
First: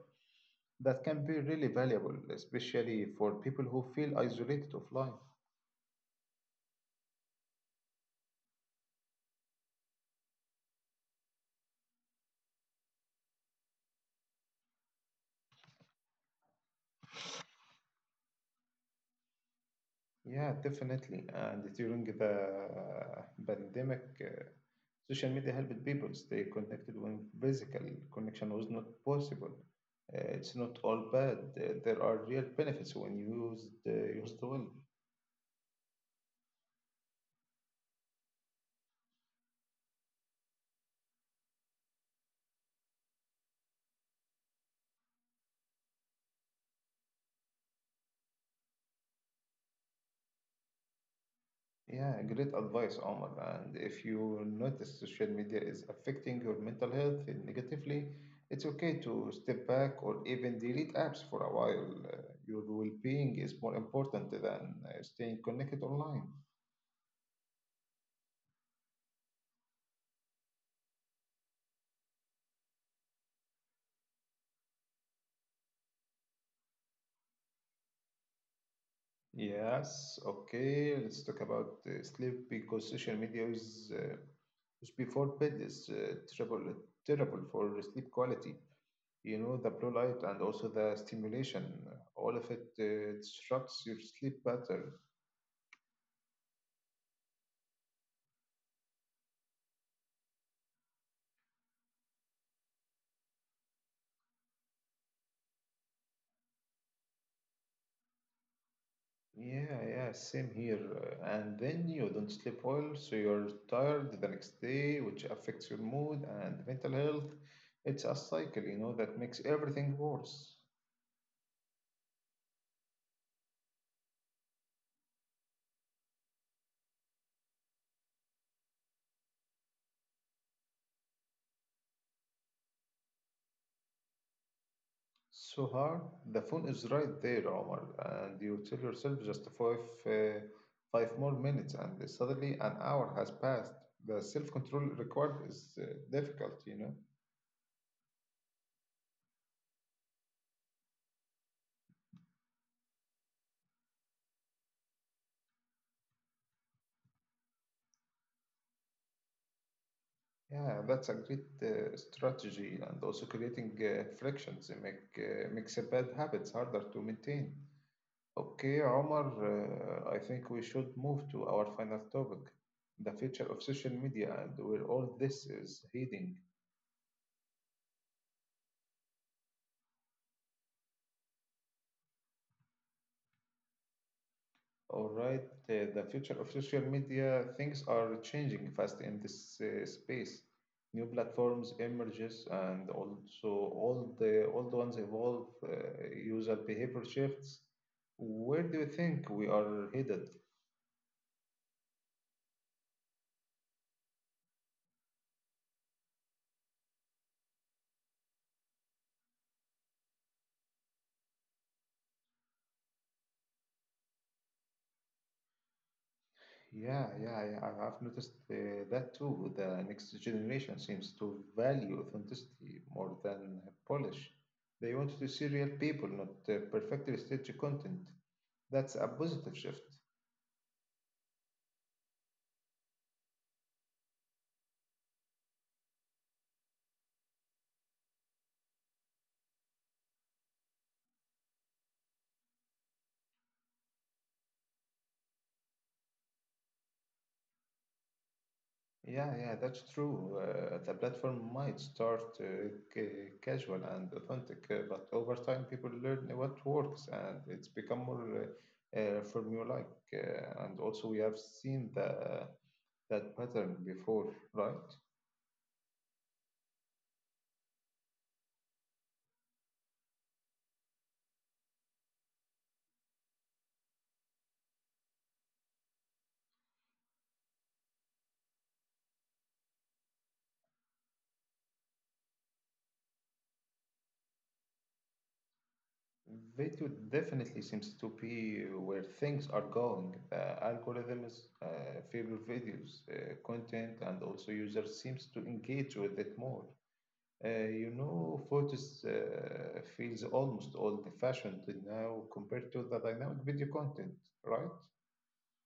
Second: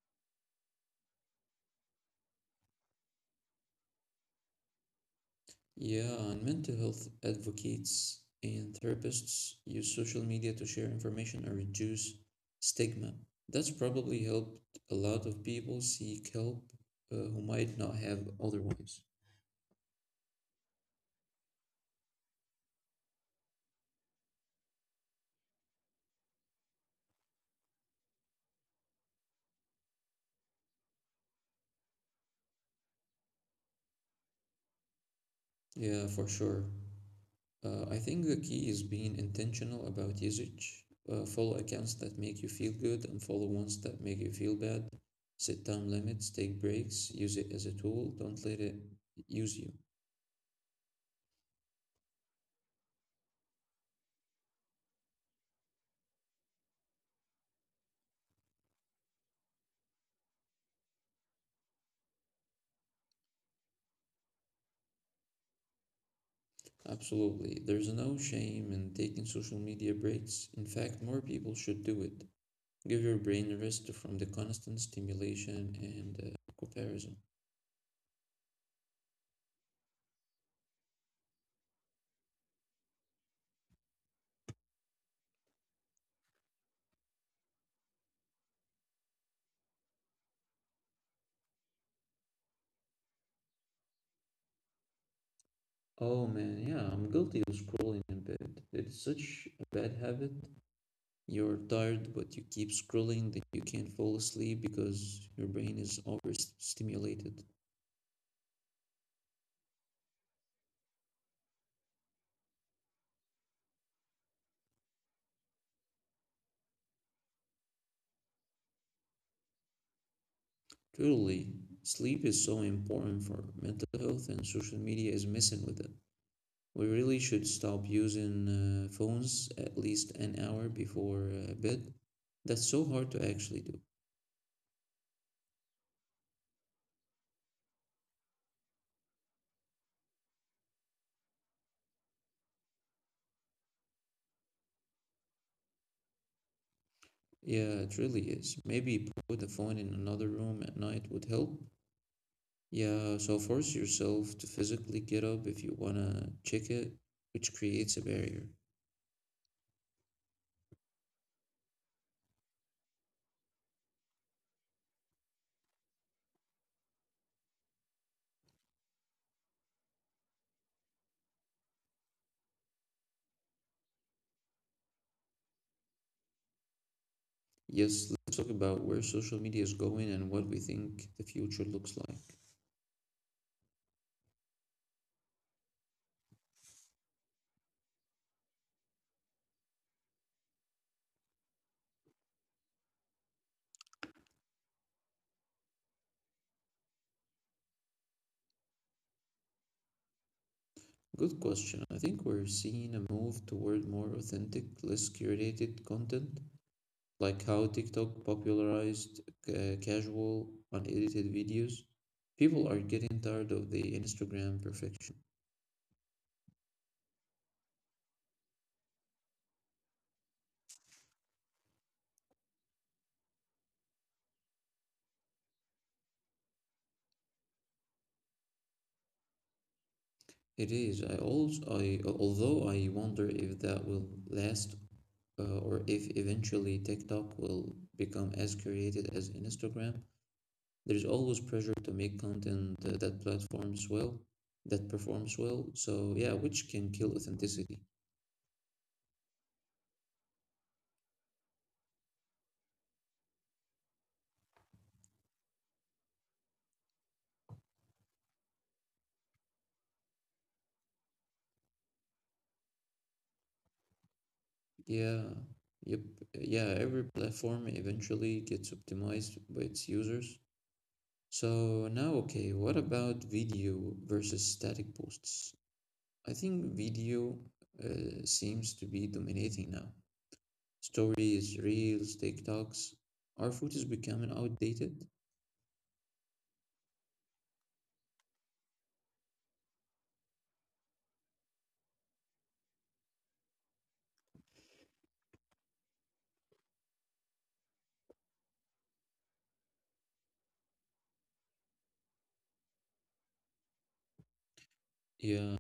Speaker 1: That can be really valuable, especially for people who feel isolated offline.
Speaker 2: Yeah, and mental health advocates and therapists use social media to share information and reduce stigma. That's probably helped a lot of people seek help who might not have otherwise.
Speaker 1: Yeah, definitely. And during the pandemic, social media helped people stay connected when physical connection was not possible. It's not all bad. There are real benefits when used well.
Speaker 2: Yeah, for sure. I think the key is being intentional about usage. Follow accounts that make you feel good and follow ones that make you feel bad. Set time limits, take breaks, use it as a tool, don't let it use you.
Speaker 1: Yeah, great advice, Omar. And if you notice social media is affecting your mental health negatively, it's okay to step back or even delete apps for a while. Your well-being is more important than staying connected online.
Speaker 2: Absolutely. There's no shame in taking social media breaks. In fact, more people should do it. Give your brain a rest from the constant stimulation and comparison.
Speaker 1: Yes, okay. Let's talk about sleep because social media is before bed is terrible for sleep quality. You know, the blue light and also the stimulation, all of it disrupts your sleep pattern.
Speaker 2: Oh man, yeah, I'm guilty of scrolling in bed. It's such a bad habit. You're tired, but you keep scrolling that you can't fall asleep because your brain is overstimulated.
Speaker 1: Yeah, yeah, same here. And then you don't sleep well, so you're tired the next day, which affects your mood and mental health. It's a cycle, you know, that makes everything worse.
Speaker 2: Truly, sleep is so important for mental health, and social media is messing with it. We really should stop using phones at least an hour before bed. That's so hard to actually do.
Speaker 1: So hard. The phone is right there, Omar, and you tell yourself just five more minutes, and suddenly an hour has passed. The self-control required is difficult, you know.
Speaker 2: Yeah, it really is. Maybe put the phone in another room at night would help. Yeah, so force yourself to physically get up if you wanna check it, which creates a barrier.
Speaker 1: Yeah, that's a great strategy, and also creating frictions that makes a bad habits harder to maintain. Okay, Omar, I think we should move to our final topic, the future of social media and where all this is heading.
Speaker 2: Yes, let's talk about where social media is going and what we think the future looks like.
Speaker 1: All right, the future of social media, things are changing fast in this space. New platforms emerges and also all the old ones evolve, user behavior shifts. Where do you think we are headed?
Speaker 2: Good question. I think we're seeing a move toward more authentic, less curated content like how TikTok popularized casual, unedited videos. People are getting tired of the Instagram perfection.
Speaker 1: Yeah, yeah, I've noticed that too. The next generation seems to value authenticity more than polish. They want to see real people, not perfectly staged content. That's a positive shift.
Speaker 2: It is. I although I wonder if that will last, or if eventually TikTok will become as created as Instagram. There is always pressure to make content that performs well. So yeah, which can kill authenticity.
Speaker 1: Yeah, yeah, that's true. The platform might start casual and authentic, but over time, people learn what works and it's become more formulaic. And also, we have seen that pattern before, right?
Speaker 2: Yeah, yep, yeah, every platform eventually gets optimized by its users. So now, okay, what about video versus static posts? I think video seems to be dominating now. Stories, reels, TikToks. Our food is becoming outdated.
Speaker 1: Video definitely seems to be where things are going. The algorithms favor videos content, and also users seems to engage with it more. You know, photos feels almost old-fashioned now compared to the dynamic video content, right?
Speaker 2: Yeah,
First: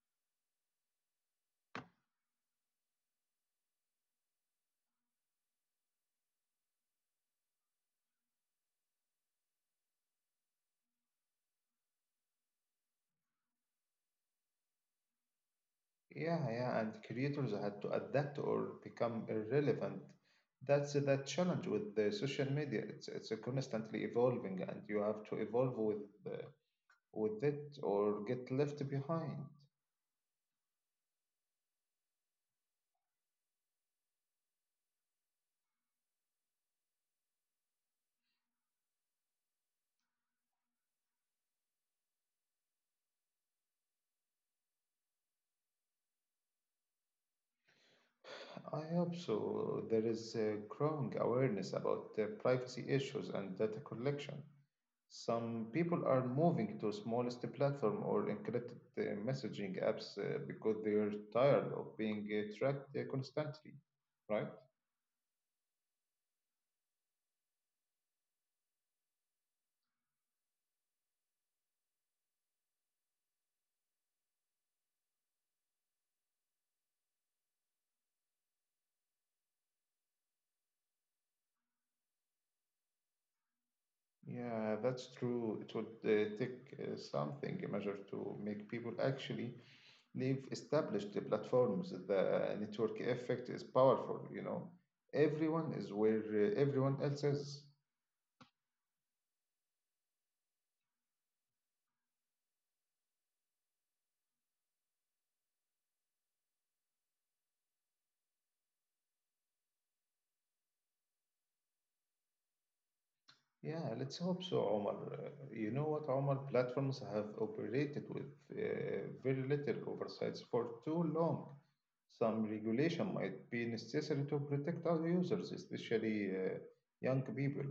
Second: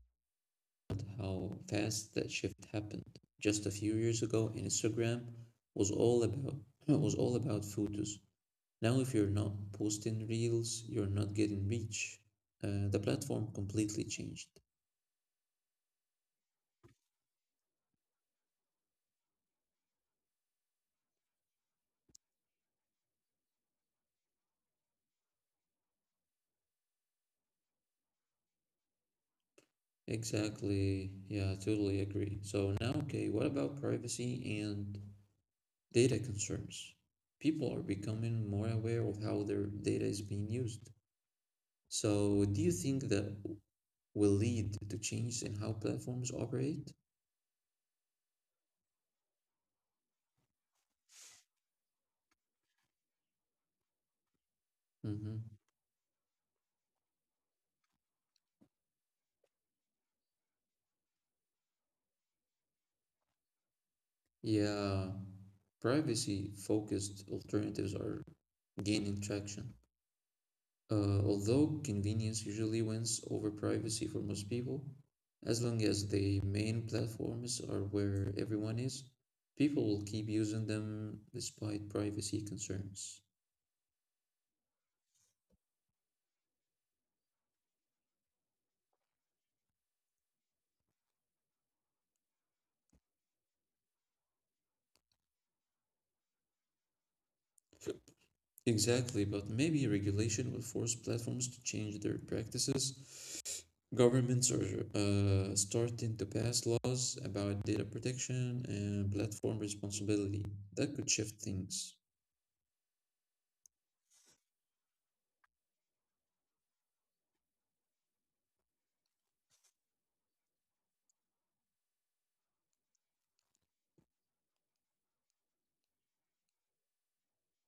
Speaker 2: but how fast that shift happened. Just a few years ago, Instagram was all about was all about photos. Now, if you're not posting reels, you're not getting reach. The platform completely changed.
Speaker 1: Yeah, yeah, and creators had to adapt or become irrelevant. That's the challenge with the social media. It's constantly evolving, and you have to evolve with it or get left behind.
Speaker 2: Exactly. Yeah, I totally agree. So now, okay, what about privacy and data concerns? People are becoming more aware of how their data is being used. So, do you think that will lead to change in how platforms operate?
Speaker 1: I hope so. There is a growing awareness about the privacy issues and data collection.
Speaker 2: Hmm.
Speaker 1: Some people are moving to smallest platform or encrypted messaging apps because they are tired of being tracked constantly, right?
Speaker 2: Yeah, privacy-focused alternatives are gaining traction. Although convenience usually wins over privacy for most people, as long as the main platforms are where everyone is, people will keep using them despite privacy concerns.
Speaker 1: Yeah, that's true. It would take something, a measure to make people actually leave established platforms. The network effect is powerful, you know. Everyone is where everyone else is.
Speaker 2: Exactly, but maybe regulation will force platforms to change their practices. Governments are starting to pass laws about data protection and platform responsibility. That could shift things.
Speaker 1: Yeah, let's hope so, Omar. You know what, Omar? Platforms have operated with very little oversights for too long. Some regulation might be necessary to protect our users, especially young people.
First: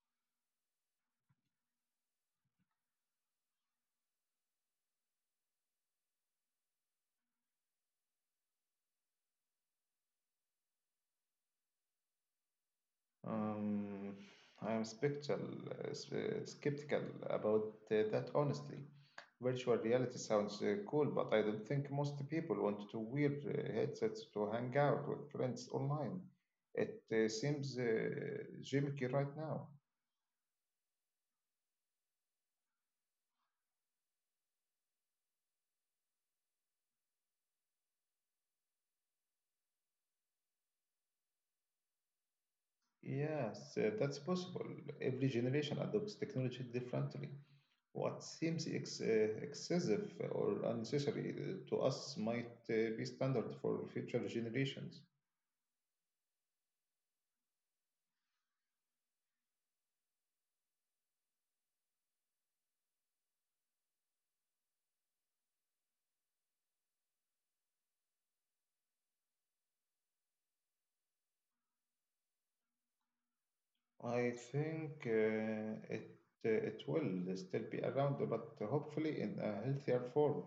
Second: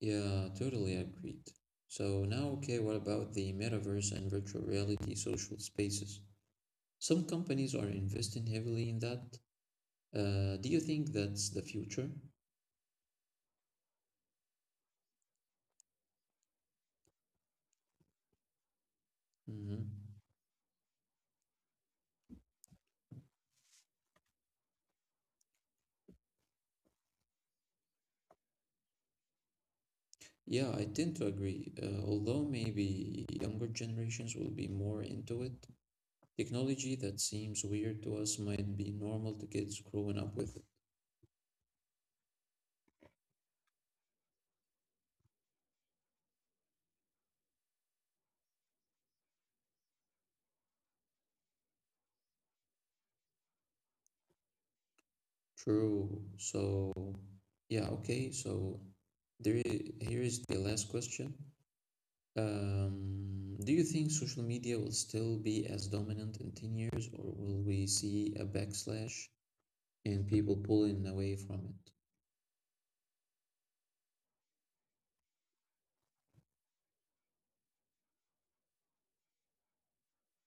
Speaker 2: Yeah, totally agreed. So now, okay, what about the metaverse and virtual reality social spaces? Some companies are investing heavily in that. Do you think that's the future?
Speaker 1: Um, I am skeptical about that, honestly. Virtual
Speaker 2: Hmm.
Speaker 1: reality sounds cool, but I don't think most people want to wear headsets to hang out with friends online. It seems gimmicky right now.
Speaker 2: Yeah, I tend to agree. Although maybe younger generations will be more into it, technology that seems weird to us might be normal to kids growing up with it.
Speaker 1: Yes, that's possible. Every generation adopts technology differently. What seems excessive or unnecessary to us might be standard for future generations.
Speaker 2: True. So, yeah, okay. So here is the last question. Do you think social media will still be as dominant in 10 years, or will we see a backslash and people pulling away from it?
Speaker 1: I think it will still be around, but hopefully in a healthier form.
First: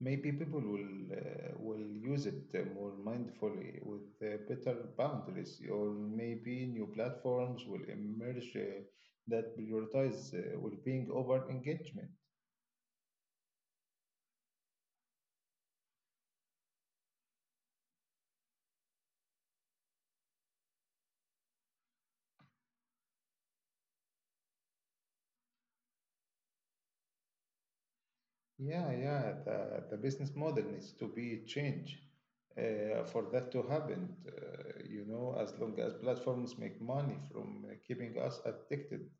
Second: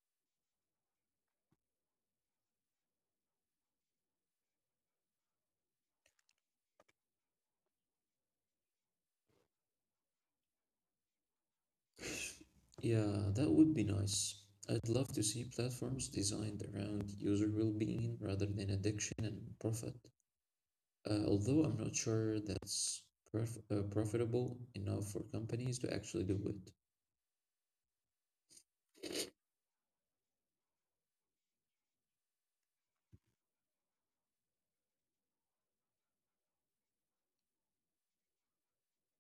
Speaker 1: Maybe people will use it more mindfully with better boundaries, or maybe new platforms will emerge that prioritize well-being over engagement.
Speaker 2: Yeah, that would be nice. I'd love to see platforms designed around user well-being rather than addiction and profit. Although I'm not sure that's profitable enough for companies to actually do it.
Speaker 1: Yeah, yeah, the business model needs to be changed for that to happen. You know, as long as platforms make money from keeping us addicted.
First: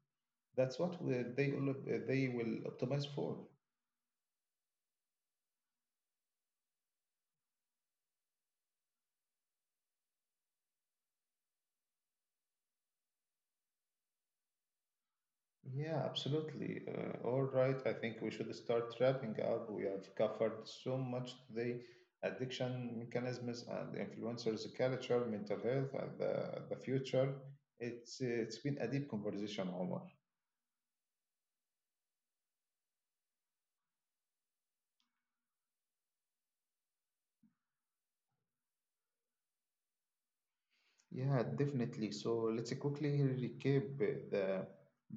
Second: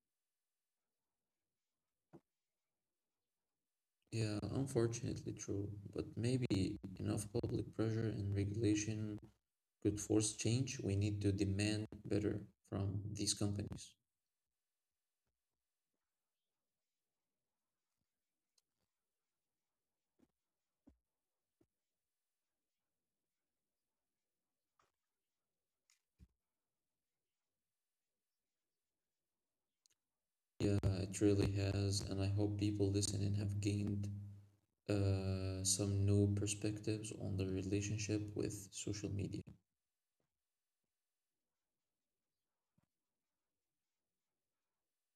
Speaker 1: They will optimize for.
Speaker 2: Yeah, unfortunately true, but maybe enough public pressure and regulation could force change. We need to demand better from these companies.
Speaker 1: Yeah, absolutely. All right. I think we should start wrapping up. We have covered so much today: addiction mechanisms and influencers, culture, mental health, and the future. It's been a deep conversation, Omar.
Speaker 2: Yeah, it really has, and I hope people listening have gained some new perspectives on the relationship with social media.
Speaker 1: Yeah, definitely. So let's quickly recap the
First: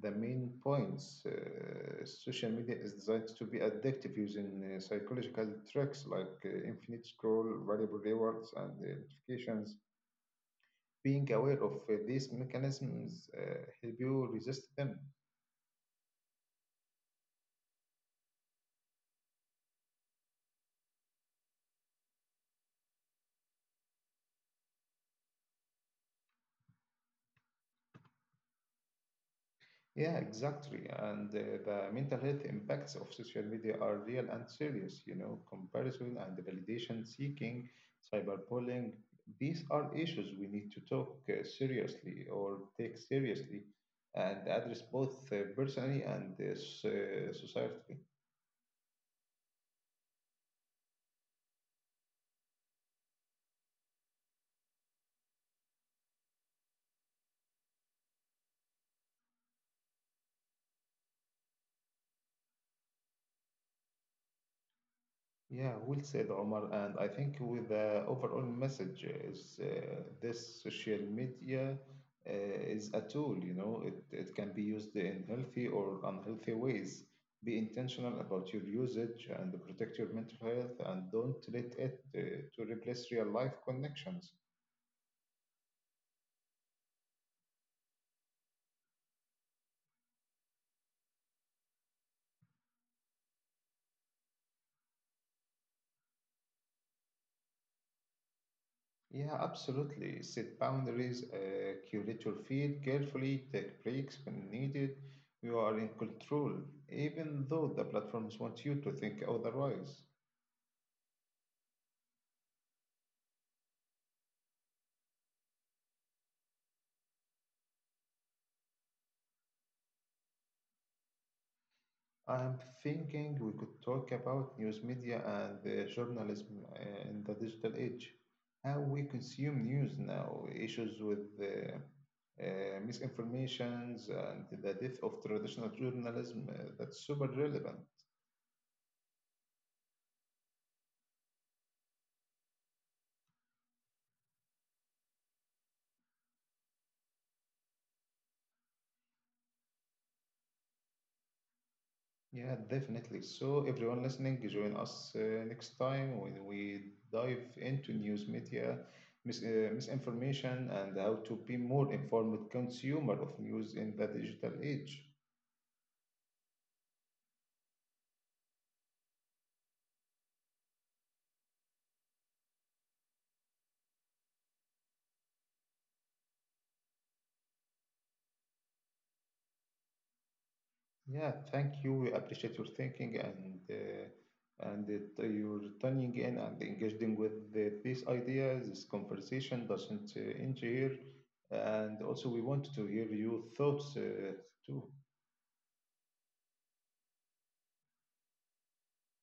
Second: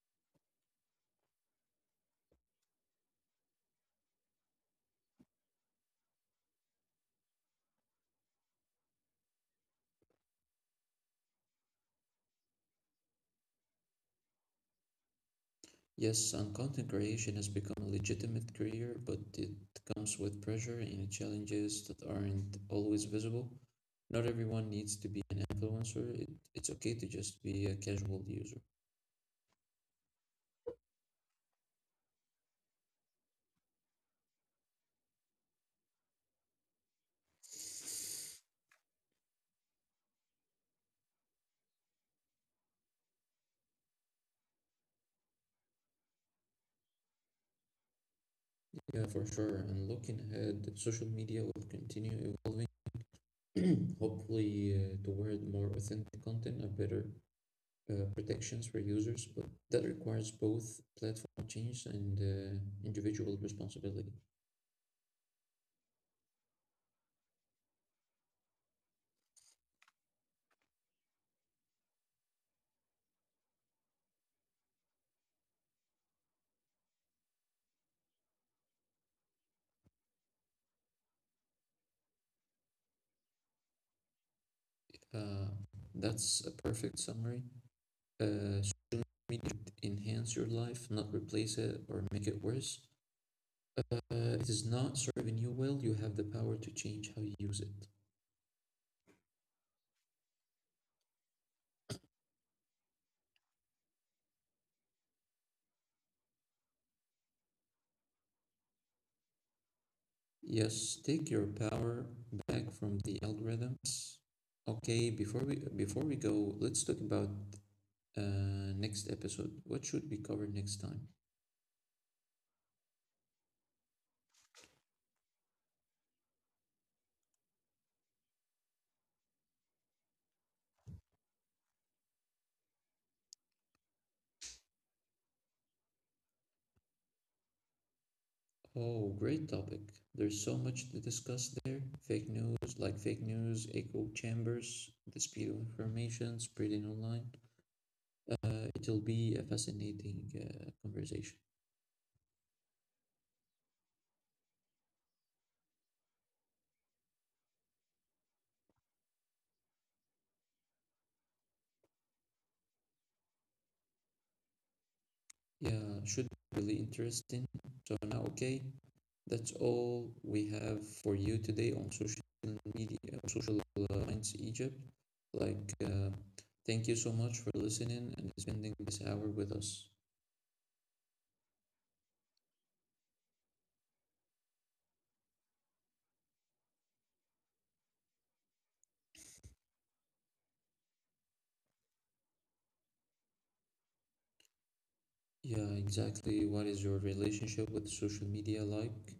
Speaker 1: the main points. Social media is designed to be addictive using psychological tricks like infinite scroll, variable rewards, and notifications. Being aware of these mechanisms help you resist them.
Speaker 2: Yes, and content creation has become a legitimate career, but it comes with pressure and challenges that aren't always visible. Not everyone needs to be an influencer. It's okay to just be a casual user.
Speaker 1: Yeah, exactly. And the mental health impacts of social media are real and serious. You know, comparison and validation seeking, cyberbullying, these are issues we need to talk seriously or take seriously and address both personally and society.
Speaker 2: Yeah, for sure. And looking ahead, social media will continue evolving, hopefully toward more authentic content and better protections for users. But that requires both platform change and individual responsibility.
Speaker 1: Yeah, well said, Omar. And I think with the overall message is this social media uh, is a tool, you know, it can be used in healthy or unhealthy ways. Be intentional about your usage and protect your mental health and don't let it to replace real life connections.
Speaker 2: Uh, that's a perfect summary. Social media should enhance your life, not replace it or make it worse. It is not serving you well. You have the power to change how you use it.
Speaker 1: Yeah, absolutely. Set boundaries, curate your feed carefully, take breaks when needed. You are in control, even though the platforms want you to think otherwise.
Speaker 2: Yes, take your power back from the algorithms. Okay, before we go, let's talk about next episode. What should we cover next time?
Speaker 1: I'm thinking we could talk about news media and the journalism in the digital age. How we consume news now, issues with misinformations and the death of traditional journalism, that's super relevant.
Speaker 2: Oh, great topic. There's so much to discuss there. Fake news, echo chambers, the speed of information spreading online. It'll be a fascinating conversation.
Speaker 1: Yeah, definitely. So, everyone listening, join us next time when we dive into news media, misinformation, and how to be more informed consumer of news in the digital age.
Speaker 2: Yeah, should be really interesting. So now, okay, that's all we have for you today on social media, social minds Egypt. Like, uh, thank you so much for listening and spending this hour with us.
Speaker 1: Yeah, thank you. We appreciate your thinking and that you're tuning in and engaging with these ideas. This conversation doesn't end here, and also we want to hear your thoughts too.
Speaker 2: Yeah, exactly. What is your relationship with social media like?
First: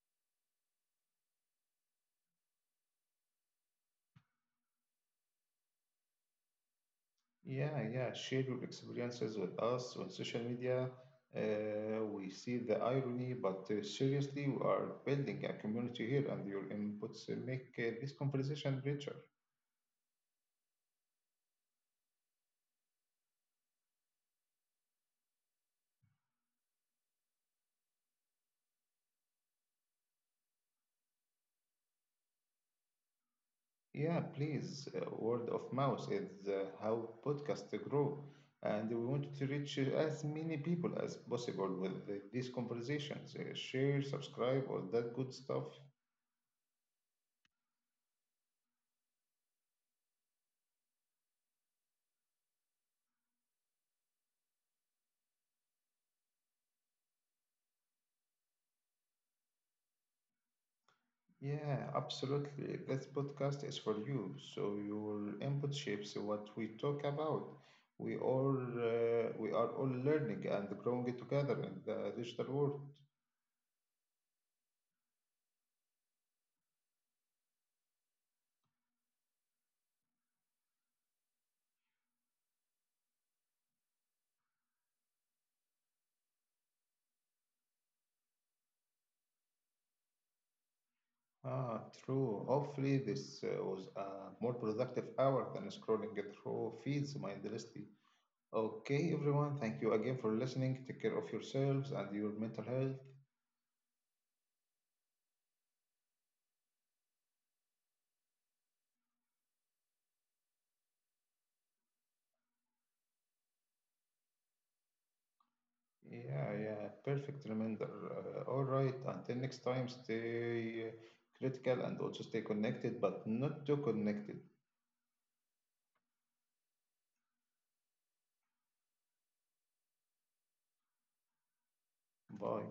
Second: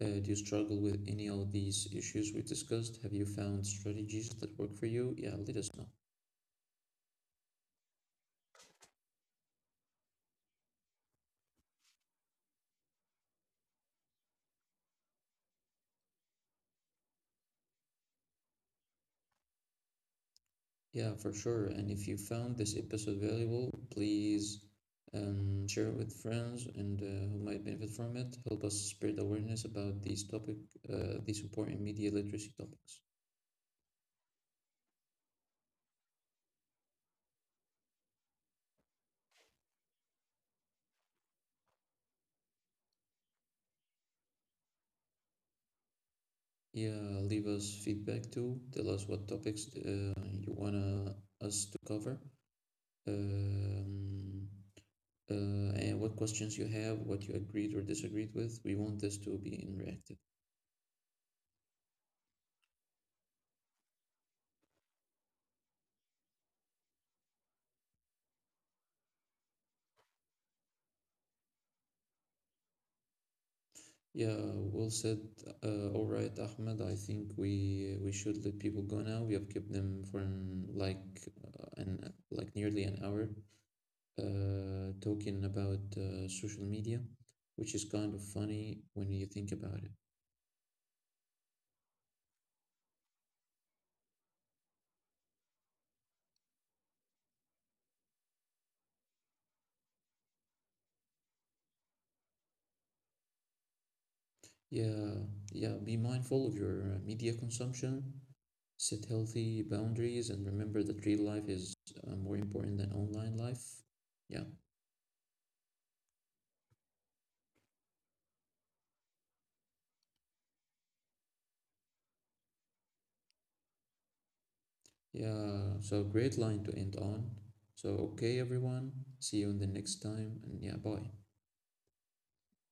Speaker 2: Do you struggle with any of these issues we discussed? Have you found strategies that work for you? Yeah, let us know.
Speaker 1: Yeah, yeah, share your experiences with us on social media. We see the irony, but seriously, we are building a community here, and your inputs make this conversation richer.
Speaker 2: Yeah, for sure. And if you found this episode valuable, please share it with friends and who might benefit from it. Help us spread awareness about these important media literacy topics.
Speaker 1: Yeah, please, word of mouth is how podcasts grow, and we want to reach as many people as possible with these conversations. Share, subscribe, all that good stuff.
Speaker 2: Yeah, leave us feedback too. Tell us what topics you wanna us to cover, um, and what questions you have, what you agreed or disagreed with. We want this to be interactive.
Speaker 1: Yeah, absolutely. This podcast is for you, so your input shapes what we talk about. We are all learning and growing together in the digital world.
Speaker 2: Yeah, well said. All right, Ahmed. I think we should let people go now. We have kept them for an like nearly an hour, talking about social media, which is kind of funny when you think about it.
Speaker 1: Ah, true. Hopefully, this was a more productive hour than scrolling through feeds mindlessly. Okay, everyone, thank you again for listening. Take care of yourselves and your mental health.
Speaker 2: Yeah, yeah. Be mindful of your media consumption. Set healthy boundaries and remember that real life is more important than online life. Yeah.
Speaker 1: Yeah, yeah, perfect reminder. All right, until next time, stay critical and also stay connected, but not too connected.
Speaker 2: Yeah, so great line to end on. So, okay, everyone, see you in the next time, and yeah, bye.
Speaker 1: Bye.